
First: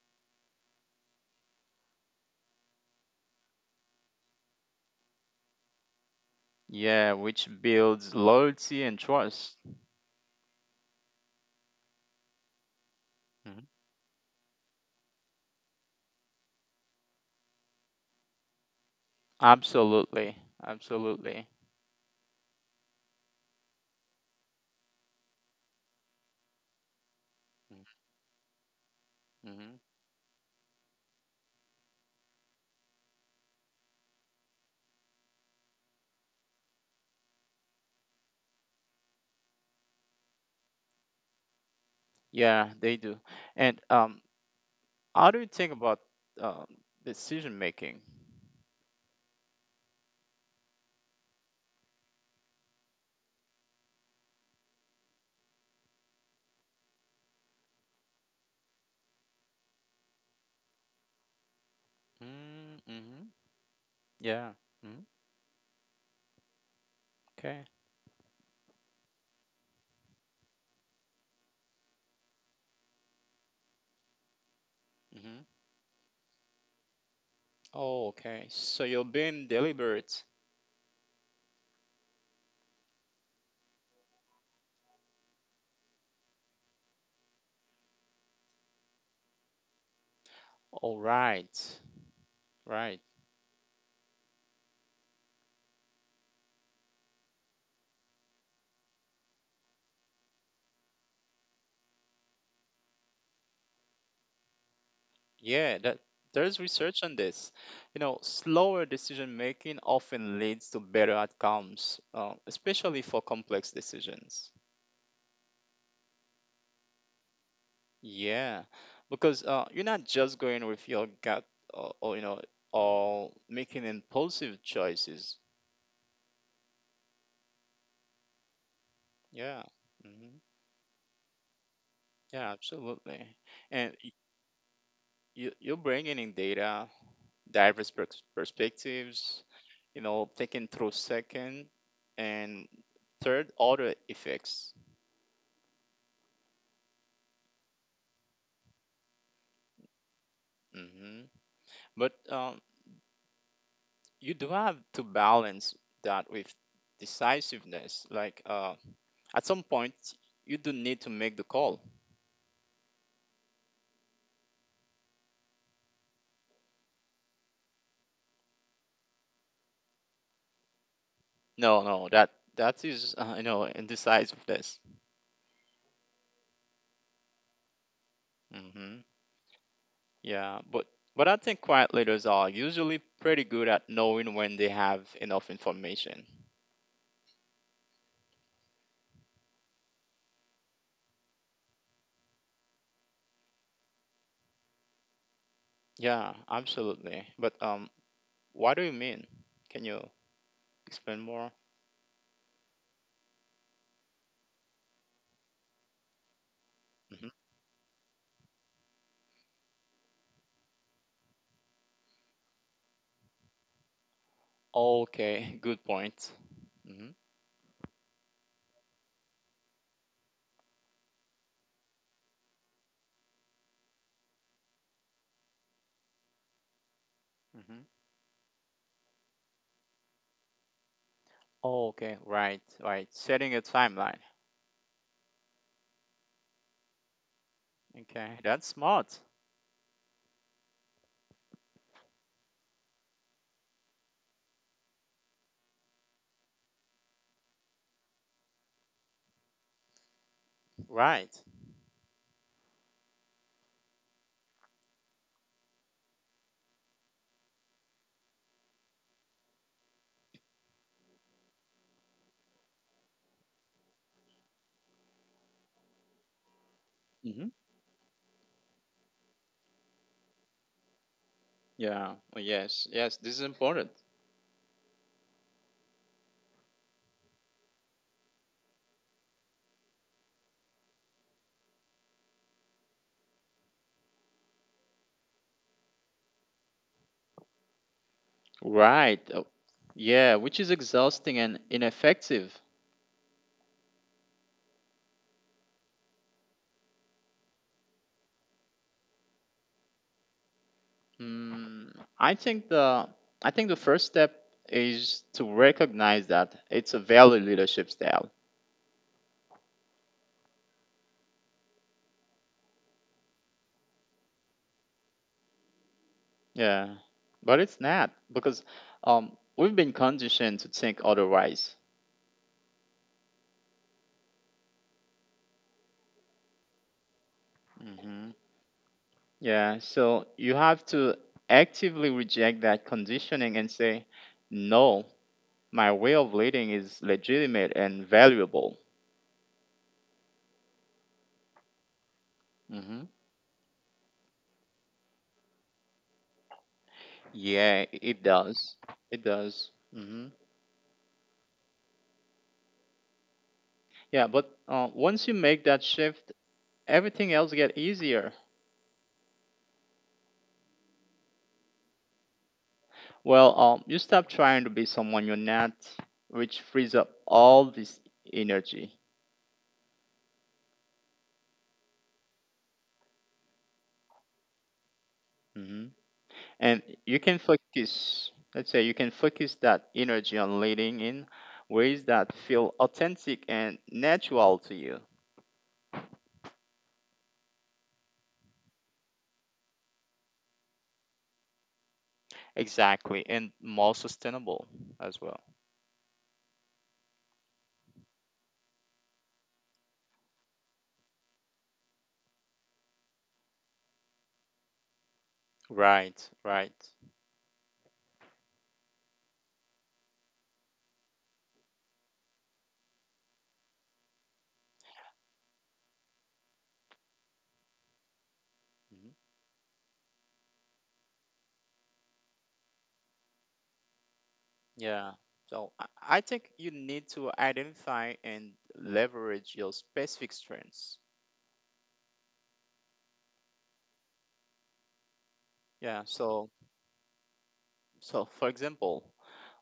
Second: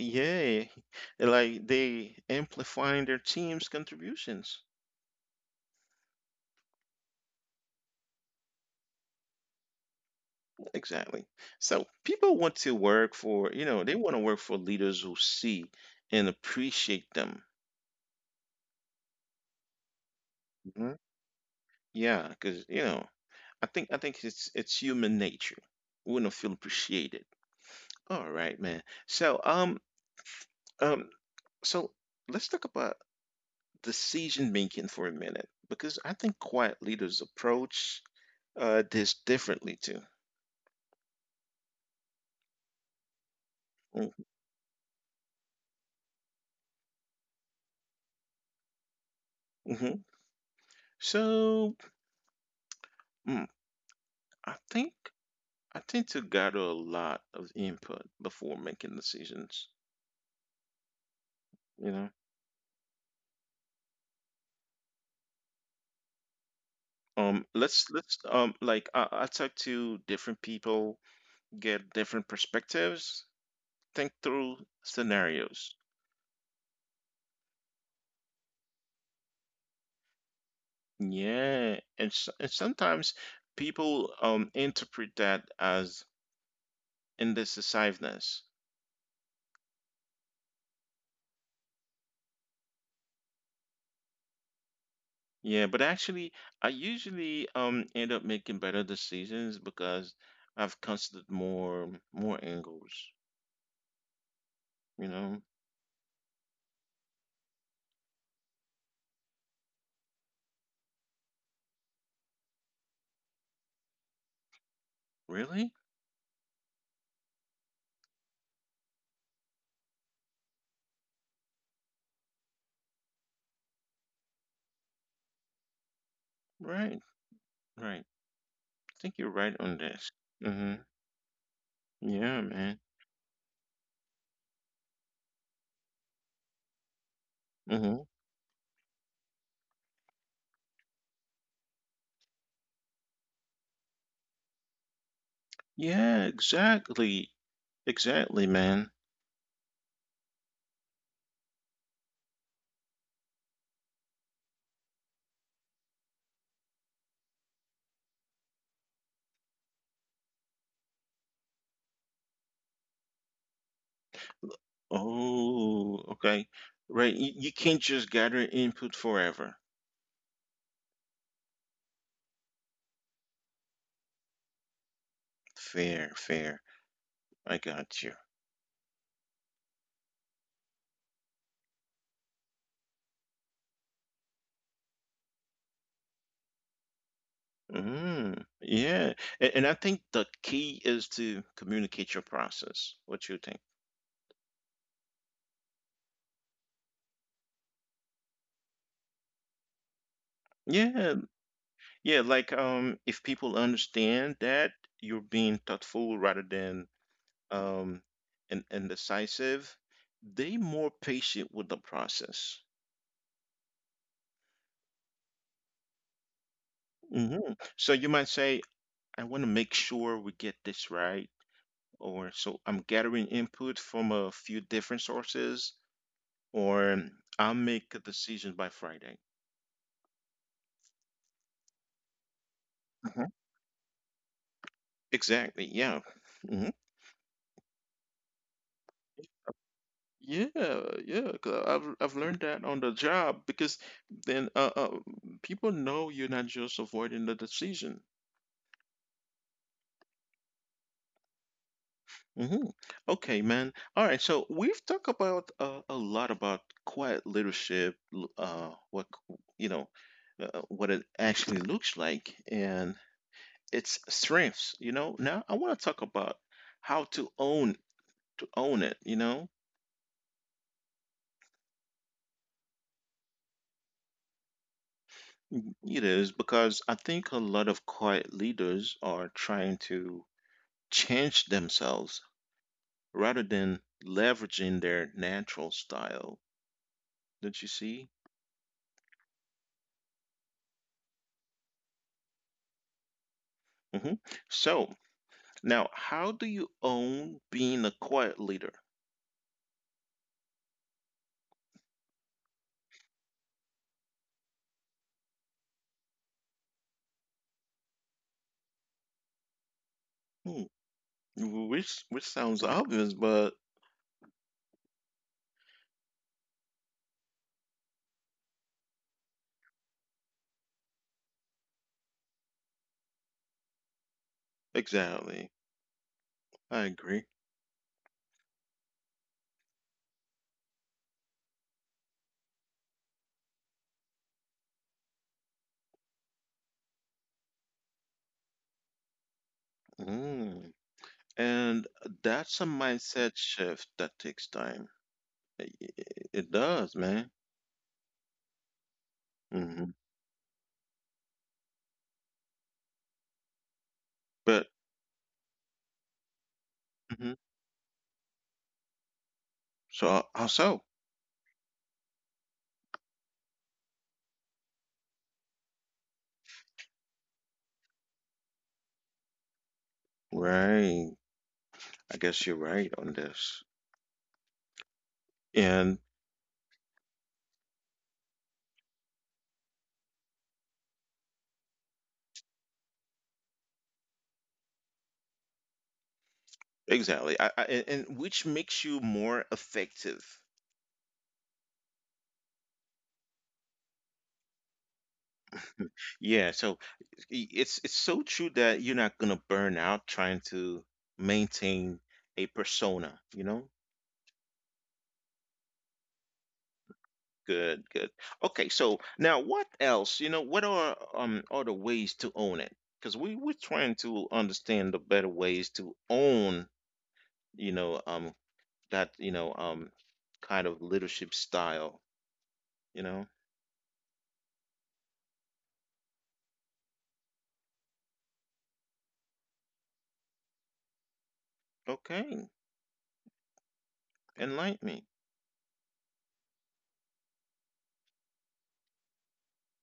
Yeah, like they amplifying their team's contributions. Yeah, which builds loyalty and trust. Exactly. So people want to work Mhm. for, you know, they want to work for leaders who see and appreciate them. Absolutely. Hmm. Absolutely. Yeah, because you know, I think it's human nature. We want to feel appreciated. Mhm, All right, man. Mhm. Um so let's talk about decision making for a minute because I think quiet leaders approach this differently too. Yeah, they do. And how do you think about um, decision making? Mm-hmm. So mm, I think. I tend to gather a lot of input before making decisions, you know. Mm, mhm, yeah. Mhm, okay. Let's like I talk to different people, get different perspectives, think through Mhm. scenarios. Oh, okay. So you're being deliberate. Yeah, and, and sometimes people interpret that as indecisiveness. All right. Right. Yeah, but actually, I usually end up making better decisions because I've considered more angles, you know. Yeah, that there's research on this. You know, slower decision making often leads to better outcomes, especially for complex decisions. Really? Yeah, because you're not just going with your gut or or making impulsive choices. Right. Right. I think you're right Yeah, on this. hmm Hmm. Yeah, yeah, man. absolutely. And you you're bringing in data, diverse Hmm. Perspectives. You know, thinking through second and third order effects. Yeah, exactly. Exactly, man. Hmm. But you do have to balance that with decisiveness. Like at some point, you do need to make the call. Oh, okay. Right. You can't just gather input forever. No, no, that that is you know indecisiveness. Fair, fair. I got you. Hmm. Yeah, but I think quiet leaders are usually pretty good at knowing when they have enough information. Hmm. Yeah. And I think the key is to communicate your process. What you think? Yeah, absolutely. But what do you mean? Can you explain more? Yeah. Yeah. Like, if people understand that you're being thoughtful rather than Hmm. um, and decisive, they more patient with the process. Okay, good point. Hmm. Hmm. So you might say, I want to make sure we get this right, or so I'm gathering input from a few different sources, or I'll make a decision by Friday. Oh, okay, right, right. Setting Mhm. a timeline. Exactly. Yeah. Hmm. Okay, that's smart. Yeah, yeah, 'cause I've learned that on the job because then people know you're not just avoiding the decision. Right. Hmm. Okay, man. All right. So we've talked about a lot about quiet leadership, you know, what it actually looks like, and its strengths. You know. Now I want to talk about how to Hmm. own it. You know, Yeah. Oh, yes. Yes. This is important. Mm, it is because I think a lot of quiet leaders are trying to change themselves rather than leveraging their natural style. Don't you see? Right. Oh, yeah. Which is exhausting and ineffective. Hmm. So. Now, how do you own being a quiet leader? Mm, I think the I think the first step is to recognize that it's a valid leadership style. Hmm. Which sounds obvious, but Yeah. But it's not because we've been conditioned to think otherwise. exactly. I agree. Yeah, so you have to actively reject that conditioning and say, no, my way of leading is legitimate and valuable. Mm. And that's a Hmm. mindset shift that takes time. I- i- It, does, man. Yeah, it does. It does. Hmm. Hmm. Yeah, but But once you make that shift, mhm. everything else get easier. So how so? Well, you stop trying to be someone you're not, which frees up all this energy. Right. I guess you're right on this. And And you can focus, let's say you can focus that energy on leading in ways that feel authentic and natural to you. exactly. And which makes you more effective. Exactly, and more sustainable as well. Yeah, so it's so true that you're not gonna burn out trying to maintain a persona, you know? Right, right. Good, good. Okay, so now what else? You know, what are the ways to own it? Because we we're trying to understand the better ways to own, you know, Mhm. that, you know, kind of leadership style, you know? Yeah. So I think you need to identify and leverage your specific strengths. Okay, enlighten me. Yeah. So, so for example,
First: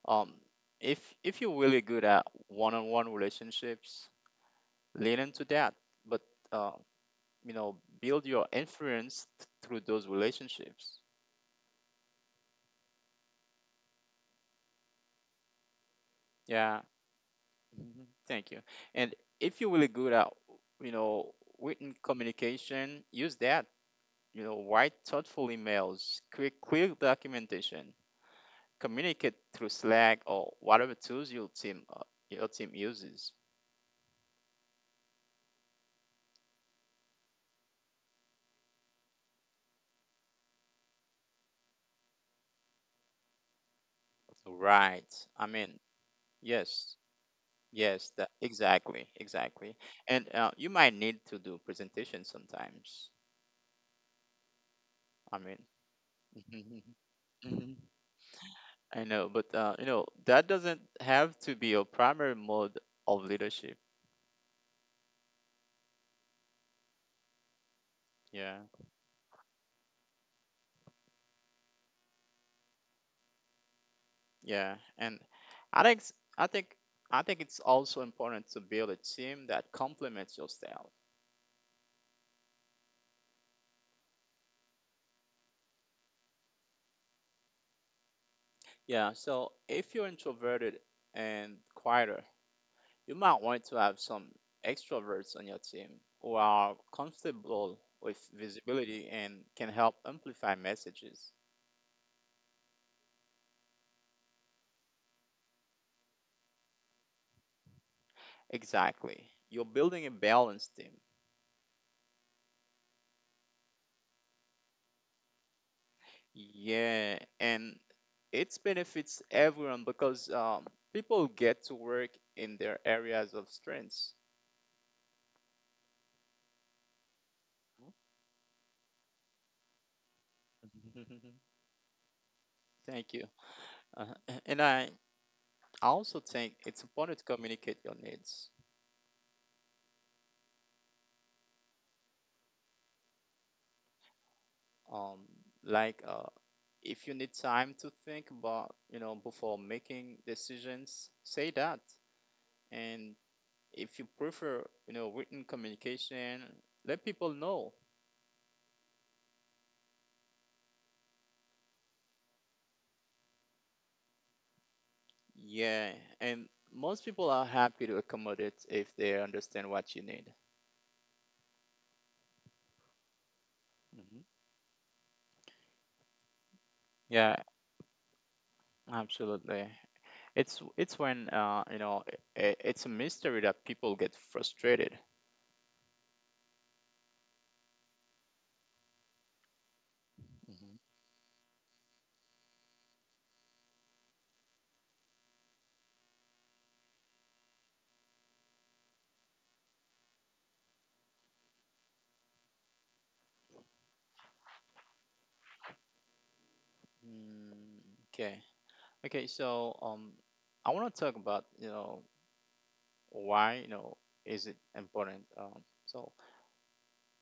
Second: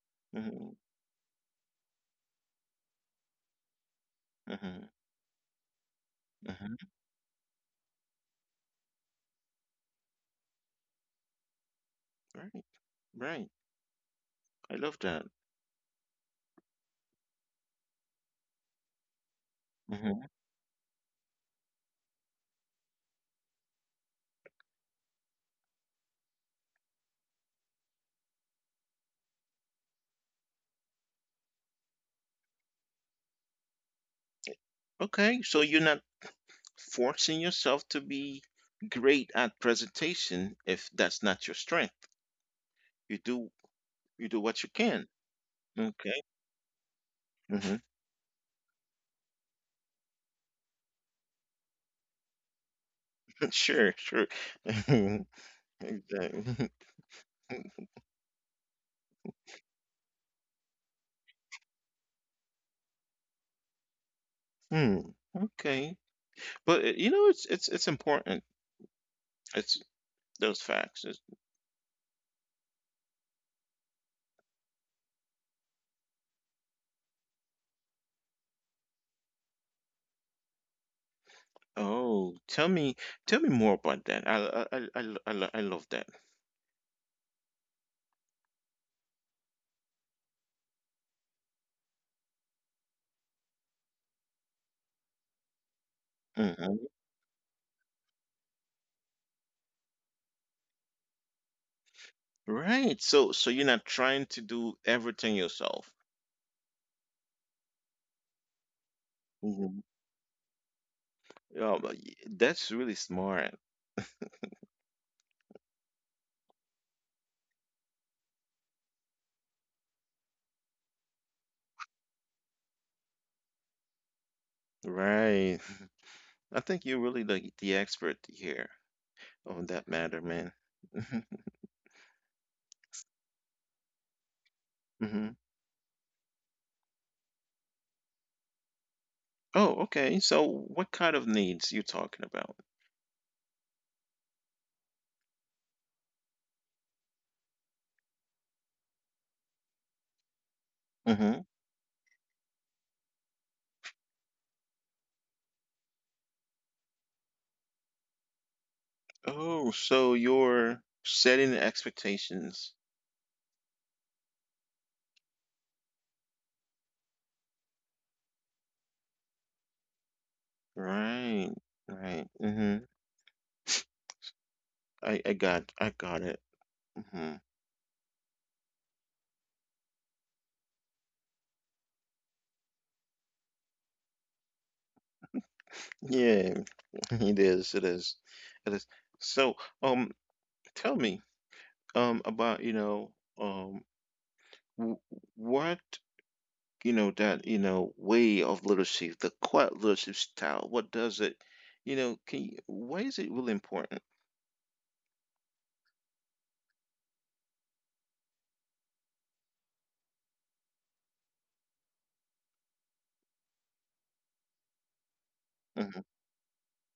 um, Hmm. If you're really good at one-on-one relationships, Hmm. lean into that. But uh, Hmm. you know, build your influence through those relationships, Right, right. I love that. yeah. Mhm. Thank you. And if you're really good at, Hmm. you know, written communication, use that. You know, write thoughtful emails, create clear documentation, communicate through Slack or whatever tools your team uses. Okay, so you're not forcing yourself to be great at presentation if that's not your strength. You do you do what you can. Right, I mean, Okay. yes, Hmm. yes, that exactly, exactly. And you might need to do presentations sometimes, Sure. Sure. I Exactly. mean. I know, but you know, that doesn't have to be your primary mode of leadership. Hmm. Okay. But you know, it's important. Yeah, It's those facts. Yeah, and I think s- I think it's also important to build a team that complements your style. Oh, tell me more about that. I love that. Yeah, so if you're introverted and quieter, you might want to have some extroverts on your team who are Hmm comfortable with visibility and can help amplify messages. Right. So so you're not trying to do everything yourself. Exactly. You're building a Mhm. balanced team. Oh, but that's really smart. Yeah, and it benefits everyone because people get to work in their areas of strengths. Right. I think you're really the expert here on that matter, man. Mhm. Thank you. Uh, and I hmm also think it's important to communicate your needs. Oh, okay. So what kind of needs you talking about? Um, like if you need time to think about, you know, before making decisions, say that. Hmm And if you prefer, you know, written communication, let people know. Oh, so you're setting the expectations. Yeah, and most people are happy to accommodate if they understand what you need. Right. Right. hmm Hmm. I got it. Yeah, Hmm absolutely. It's when you know I it's a mystery that people get frustrated. Yeah, it is. It is. It is. So, um, Hmm. tell me, about, you know, um, w what that way of literacy, the quiet literacy style, what does it, can you, why is it really important? Mm, okay. Okay, so I want to talk about, you know, why, you know, is it important? Hmm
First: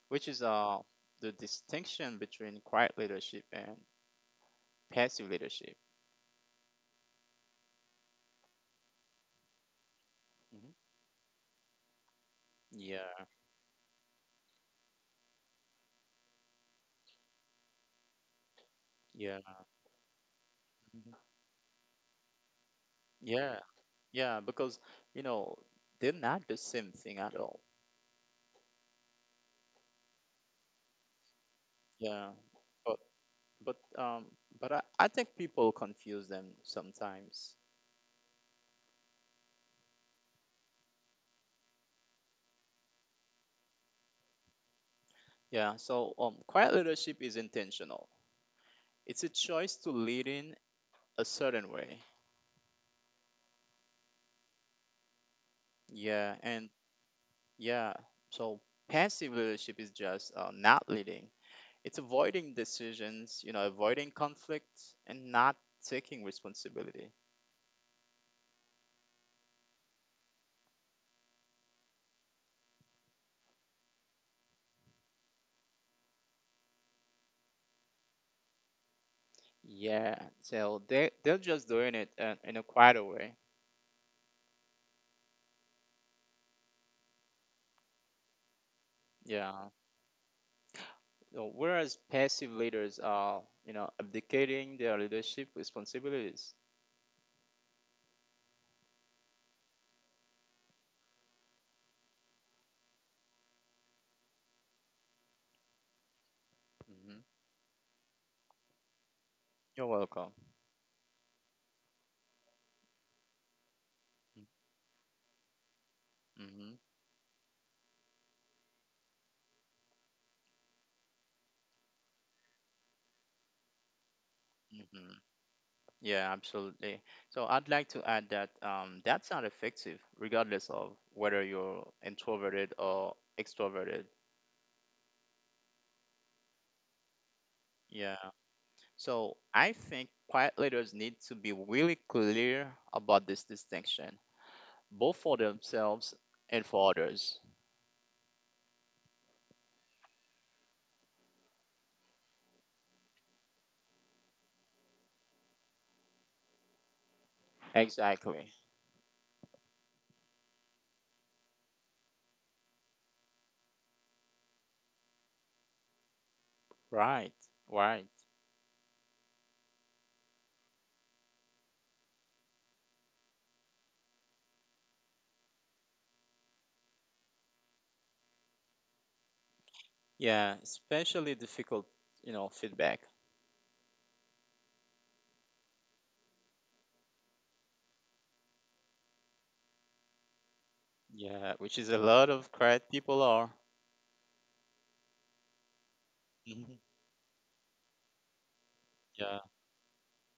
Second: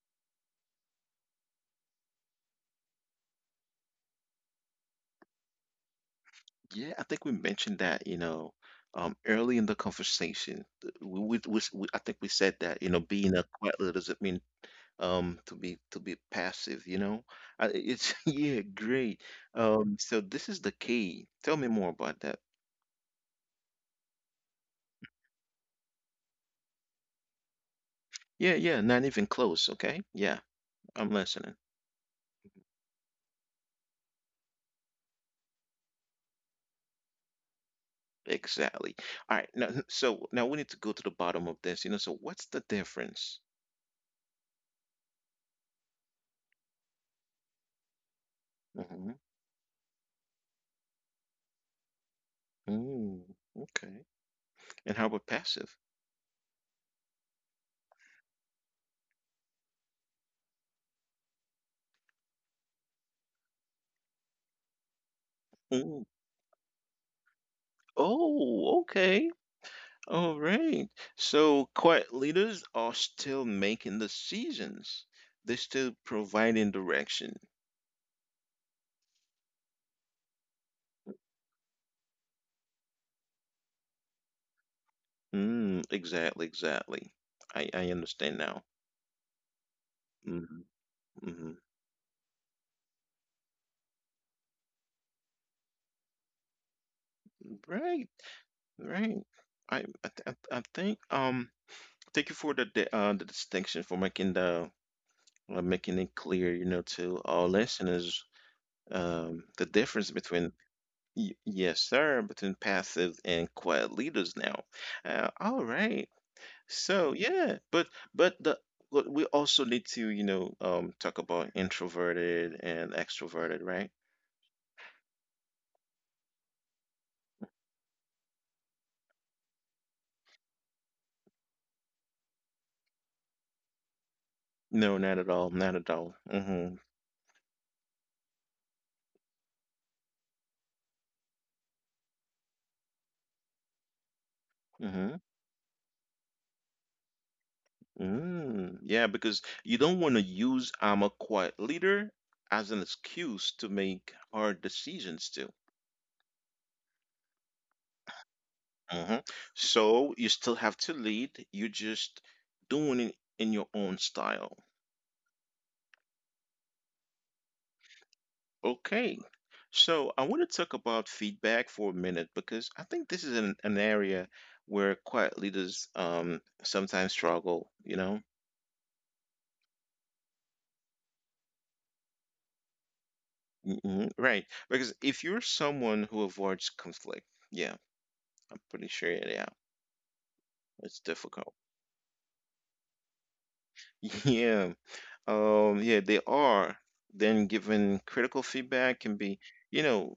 Which is the distinction between quiet leadership and passive leadership. Yeah, I think we mentioned that, early in the conversation. Hmm. Th- we, s- we I think we said that, Yeah, being a quiet literacy, to be passive, you know. It's yeah, great. yeah. So this is the Hmm. key, tell me more about that. Yeah, Yeah, because you know they're not the same thing at all. Yeah, not even close. Okay, yeah, I'm listening. Yeah, but but I think people confuse them sometimes. Exactly. All right, now, so now we need to go to the bottom of this, you know, so what's the difference? Yeah, so quiet leadership is intentional. Hmm It's a choice to lead in a certain way. Mm, okay. And how about passive? Yeah, and yeah, so Passive leadership is just not leading. It's avoiding decisions, you know, avoiding conflict, and not Mm. taking responsibility. Oh, okay. All right. So quiet leaders are still making the seasons. They're still providing direction. Yeah, so they're just doing it in a quieter way. Mm, exactly, exactly. I understand now. Yeah. Mm-hmm, mm-hmm. So whereas passive leaders are, you know, abdicating their leadership responsibilities. Right, right. I think thank you for the distinction, for making the making it clear, you know, to Hmm. our listeners, the difference You're between, welcome. y yes sir, between passive and quiet leaders now. All right. Mm-hmm. So yeah, but the but we also need to, you know, talk about introverted and extroverted, right? Mm-hmm. Yeah, absolutely. So I'd like to add that that's not effective, regardless of whether you're introverted or extroverted. No, not at all, not at all. Hmm Yeah. So I think quiet leaders need to be really clear about this distinction, both hmm for themselves and for others. Mm. Yeah, because you don't want to use I'm a quiet leader as an excuse to make hard decisions too. Exactly. Hmm So you still have to lead, you're just doing it in your own style. Right. Right. Okay. So I want to talk about feedback for a minute because I think this is an area where quiet leaders sometimes struggle, you know? Yeah, especially difficult, you know, feedback. Hmm Right. Because if you're someone who avoids conflict, yeah, I'm pretty sure, yeah, it's Yeah, which is difficult. a lot of quiet people are. Yeah. Yeah, they Mhm. are. Then giving critical feedback Yeah, can be, you know,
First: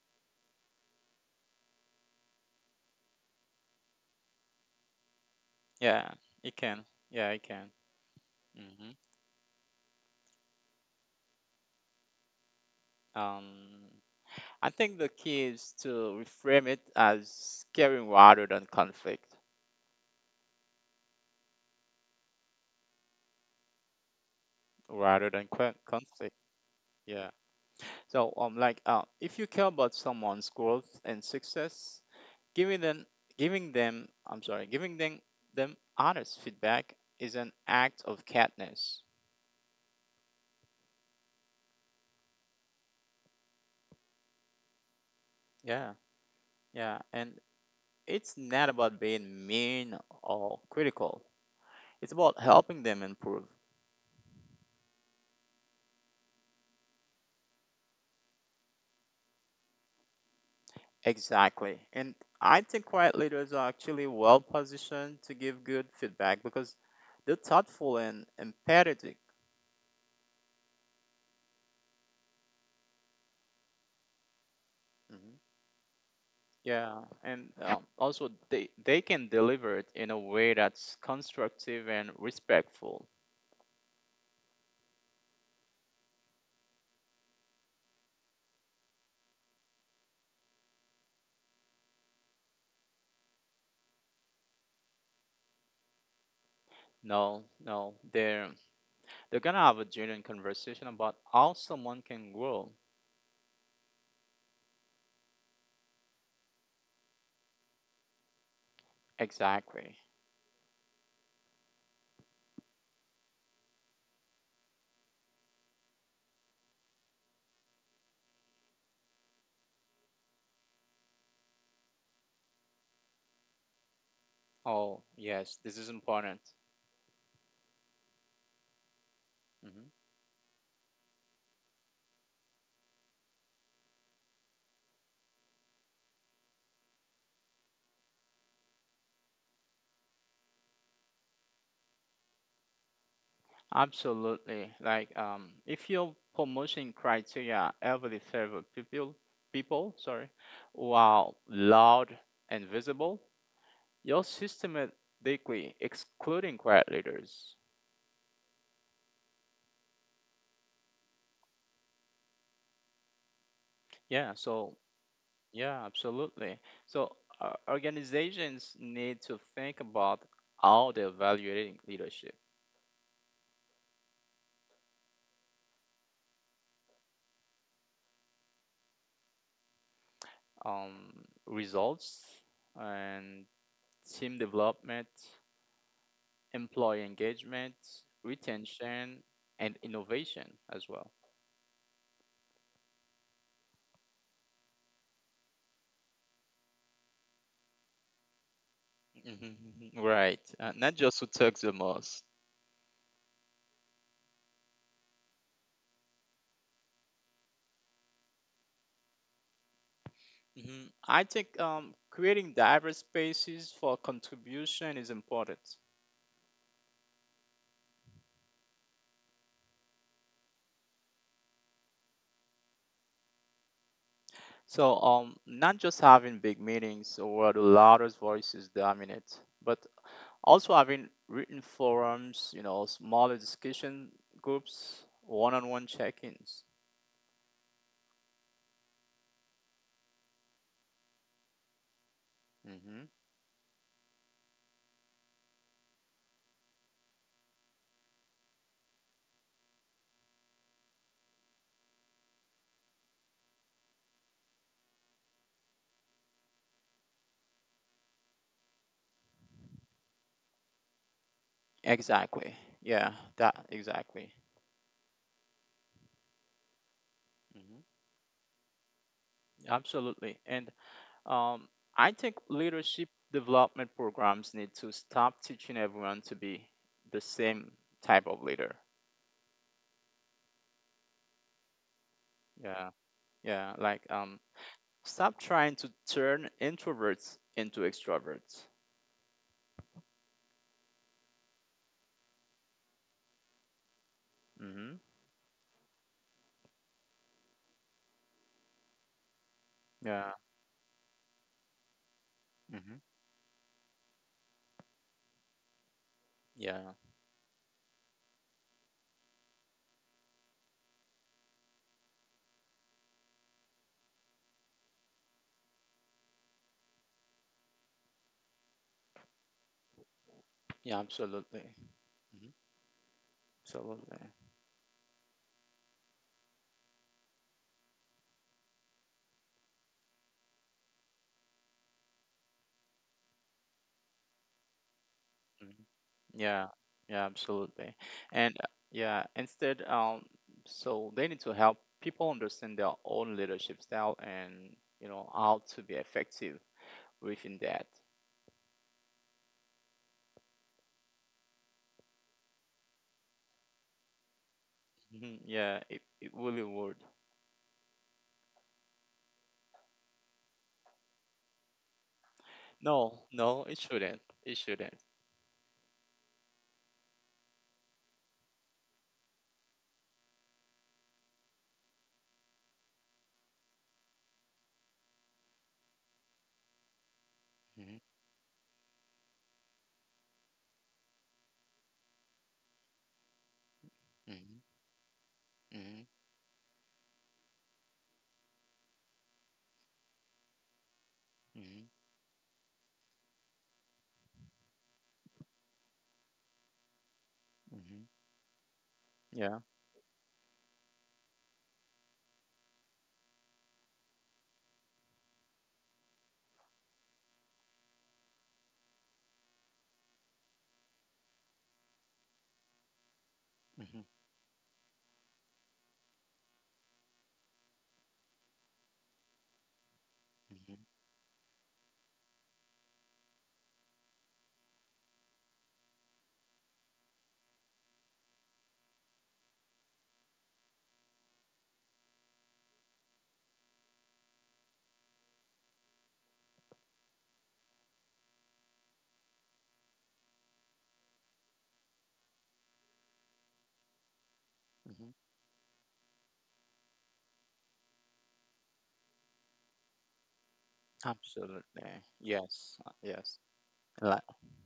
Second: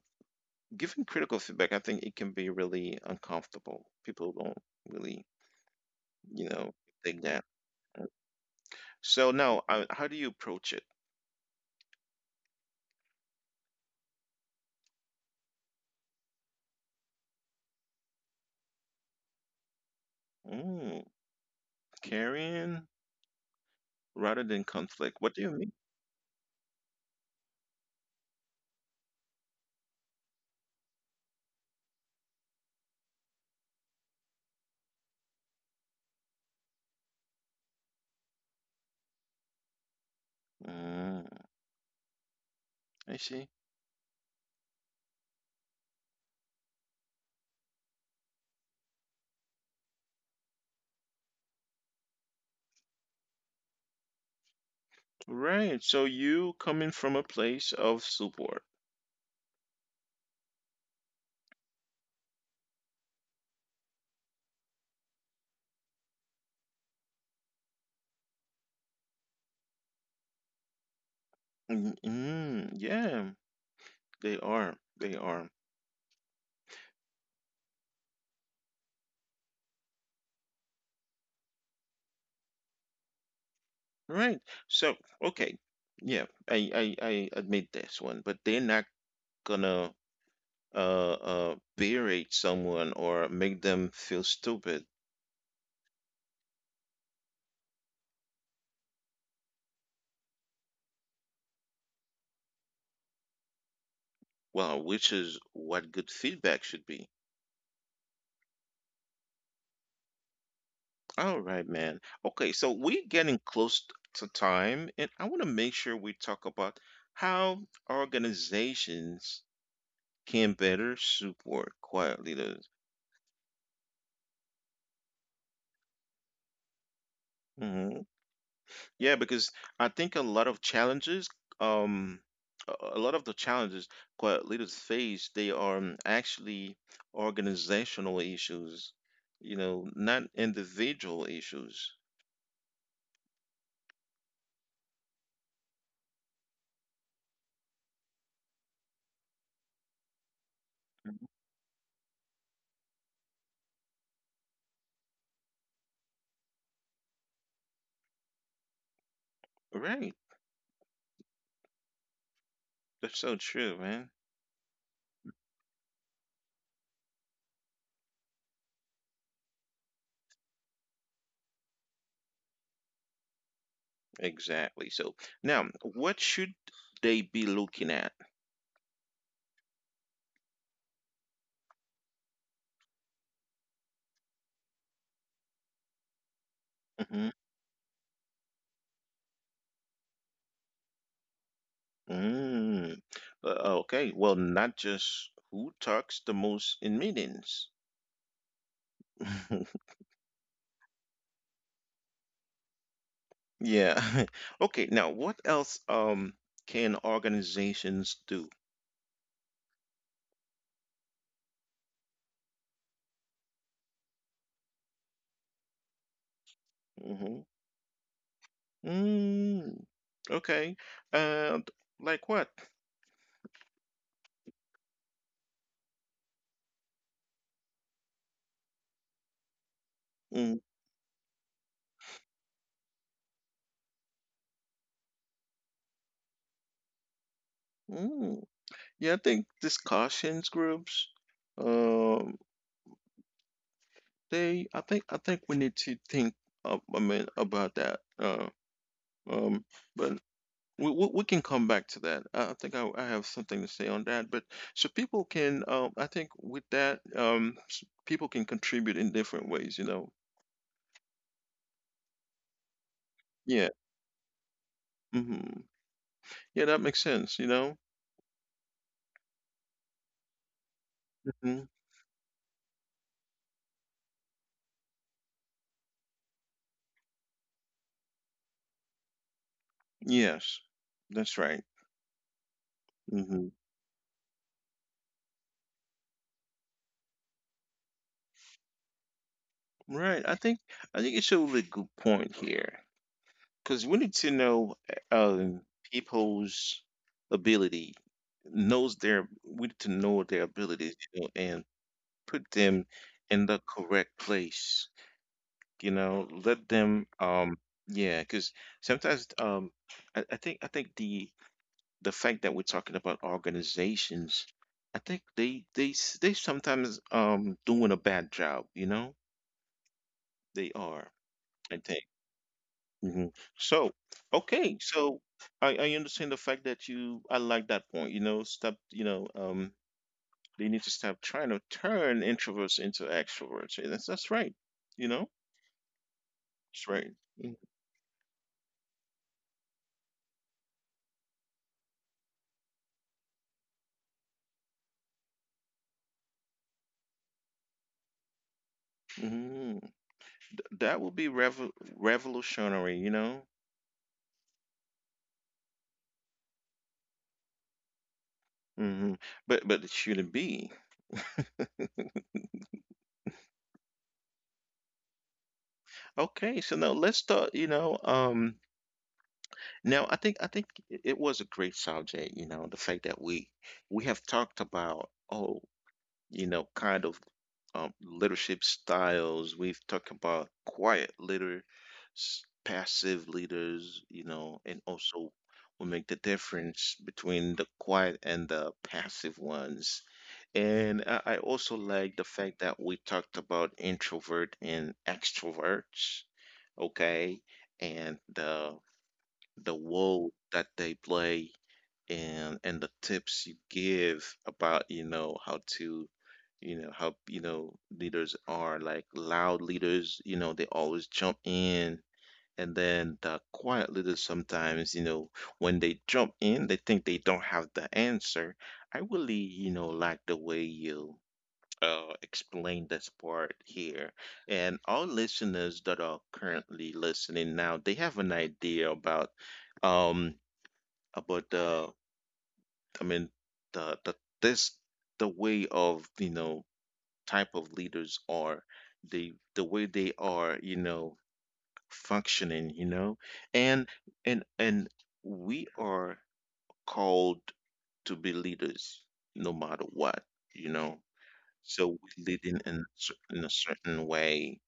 giving critical feedback, I think it can be really uncomfortable. People don't really, yeah, you it know, can. take that. Yeah, it can. Hmm. So now, how do you approach it? Um, I think the key is to reframe it as caring rather than conflict, Mm, caring rather than conflict. What do you rather mean? than qu- conflict. Yeah. So, like, if you care about someone's growth and success, giving them, giving them, I'm sorry, giving them them honest feedback is an act of kindness. Mm, I see. Yeah. Yeah, and it's not about being mean or critical. It's about helping them improve. Right. So you coming from a place of support. Exactly. And I think quiet leaders are actually well positioned to give good feedback because they're thoughtful and empathetic. Mm, mm, yeah, they are. They are. Mhm. Yeah, and also they can deliver it in a way that's constructive and respectful. Right. So, okay. Yeah, I admit this one, but they're not gonna berate someone or make them feel stupid. No, no, they're gonna have a genuine conversation about how someone can grow. Well, which is what good feedback should be. Exactly. All right, man. Okay, so we're getting close to time, and I want to make sure we talk about how organizations can better support quiet leaders. Oh, yes, this is important. Mm-hmm. Yeah, because I Hmm. think a lot of challenges, um, a lot of the challenges quiet leaders face, they are actually organizational issues, you know, not individual issues. Absolutely. Like, if your promotion criteria heavily favor people who are loud and visible, you're systematically excluding quiet leaders. Right. That's so true, man. Yeah. So, yeah, absolutely. So, organizations need to think about how they're evaluating leadership, Exactly. So now, what should they be looking at? um, results, and team development, employee Hmm engagement, retention, and innovation as well. Mm. Okay. Well, not just who talks the most in meetings. Mhm. Right. Not just who talks the most. Yeah. Okay, now what else can organizations do? Hmm. I think creating diverse spaces for contribution is important. Hmm Mm, okay. And like what? So, not just having big meetings where the loudest voices dominate, but Mm also having written forums, you know, smaller discussion groups, one on one check ins. Mm. Yeah, I think discussions groups, um, Hmm. they, I think we need to think, about that. Um, but we can come back to that. I think I have something to say on that. But so people can I think with that people can contribute in different ways, you know. Exactly. Yeah, Yeah, that exactly. mhm. Yeah, that makes sense, you know? Mm-hmm. Absolutely. And Mhm. um, I think leadership development programs need to stop teaching everyone to be the same type of leader. Yes. That's right. Yeah. Mhm. Yeah. Like, stop trying to turn introverts into extroverts. Right, I think it's a really good point here because we need to know, Mm-hmm. People's ability, knows their we need to know their Yeah. abilities, you know, and put them Mm-hmm. in the correct place, you know? Let them, Yeah. Yeah, because sometimes, I think the fact that we're talking about organizations, I think they sometimes doing a bad job, you know? They are, Yeah. I think. Absolutely. Hmm. Hmm So, Absolutely. okay, so I understand the fact that you, I like that point, you know, stop, you know, they need to stop trying to turn introverts into extroverts. Yeah, that's right, you know? Mhm. That's right. Yeah, yeah, absolutely. And so they need to help people understand their own leadership style and, you know, how to be effective within that. Mm-hmm. That would be revolutionary, you know? Mhm. Yeah, it really would. Hmm but it shouldn't be. No, no, it shouldn't. It shouldn't. Okay, so now let's start, you know, now I think it, it was a great subject, you know, the fact that we have talked about, oh, you know, kind of Mhm, leadership styles. We've talked about quiet leaders, passive leaders, you know, and mhm, also we make the mhm, difference between the quiet and the passive ones. And I also like mhm, the fact that we talked about introvert and extroverts, okay, and mhm. The Yeah. role that they play, and the tips you give about, you know, how to, you know, how, you know, leaders are like loud leaders, you know, they always jump in, and then the quiet leaders Mhm, sometimes, you know, when they jump in they think they don't have the answer. I really, you know, like the way mhm, you explain this part here. And all listeners that are currently listening now, they have an idea um about the I mean the this the way of, you know, type of leaders are, the way they are, you know, functioning, you know, and and mhm. we are called to be leaders no matter what, you know, so Absolutely. we're leading Yes. in in a cer- Yes. in a certain Like, way.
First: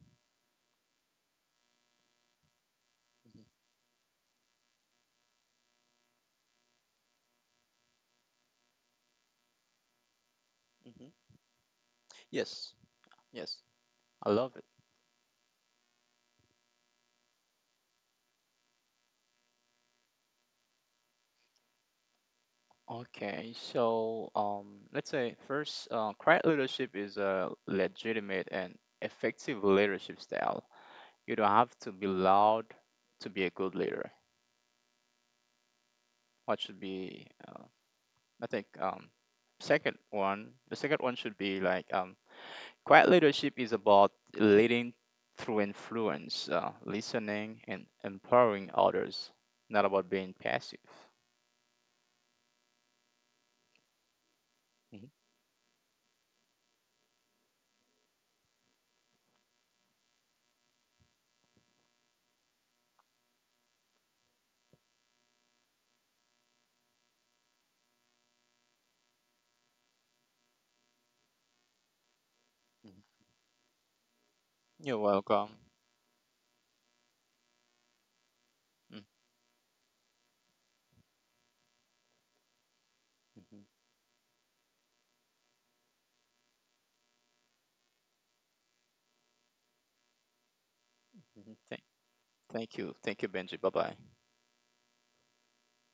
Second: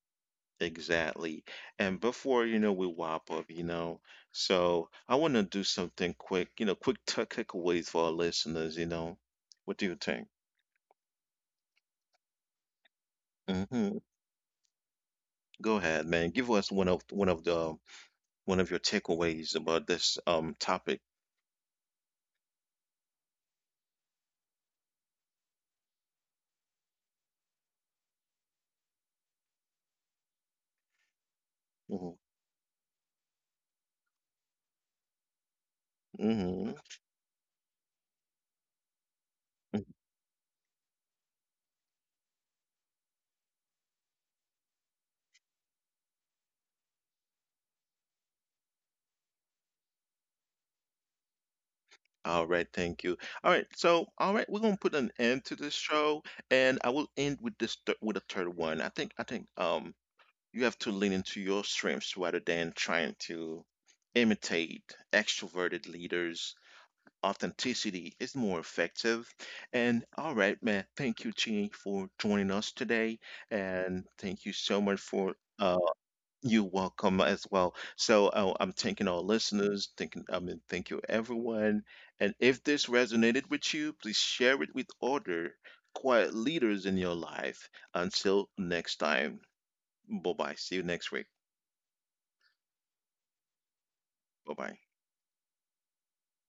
Exactly. And before, you know, we wrap mhm, up, you know, so I want to do something quick, you know, quick takeaways for our listeners, you know. What do you think? mhm. Yes. Yes. Hmm I love it. Go ahead, man. Give us one of the one of your takeaways about this topic. Okay, so let's say first, quiet leadership is a legitimate and effective leadership style. You don't have to be Mm-hmm. loud to be a good leader. Mm-hmm, What should be, I think, mm-hmm. second one, the second one should be like quiet leadership is about leading through influence, listening, and empowering others, not about being passive. All right, thank you. All right, so all right, we're gonna put an end to Mhm, this show, and I will end with this with a third one. I think you have to lean into your strengths rather than trying to imitate extroverted leaders. Authenticity is more effective. And all right, man, thank you, Chi, for joining us today. mhm. And thank you so much for You're welcome. you welcome as well. So I'm thanking our listeners, thank you everyone. And if this resonated with you, Mm-hmm. please share it with other quiet leaders in your life. Until next time, bye bye. See you next week. Thank you. Thank you, Benji. Bye bye. Bye bye.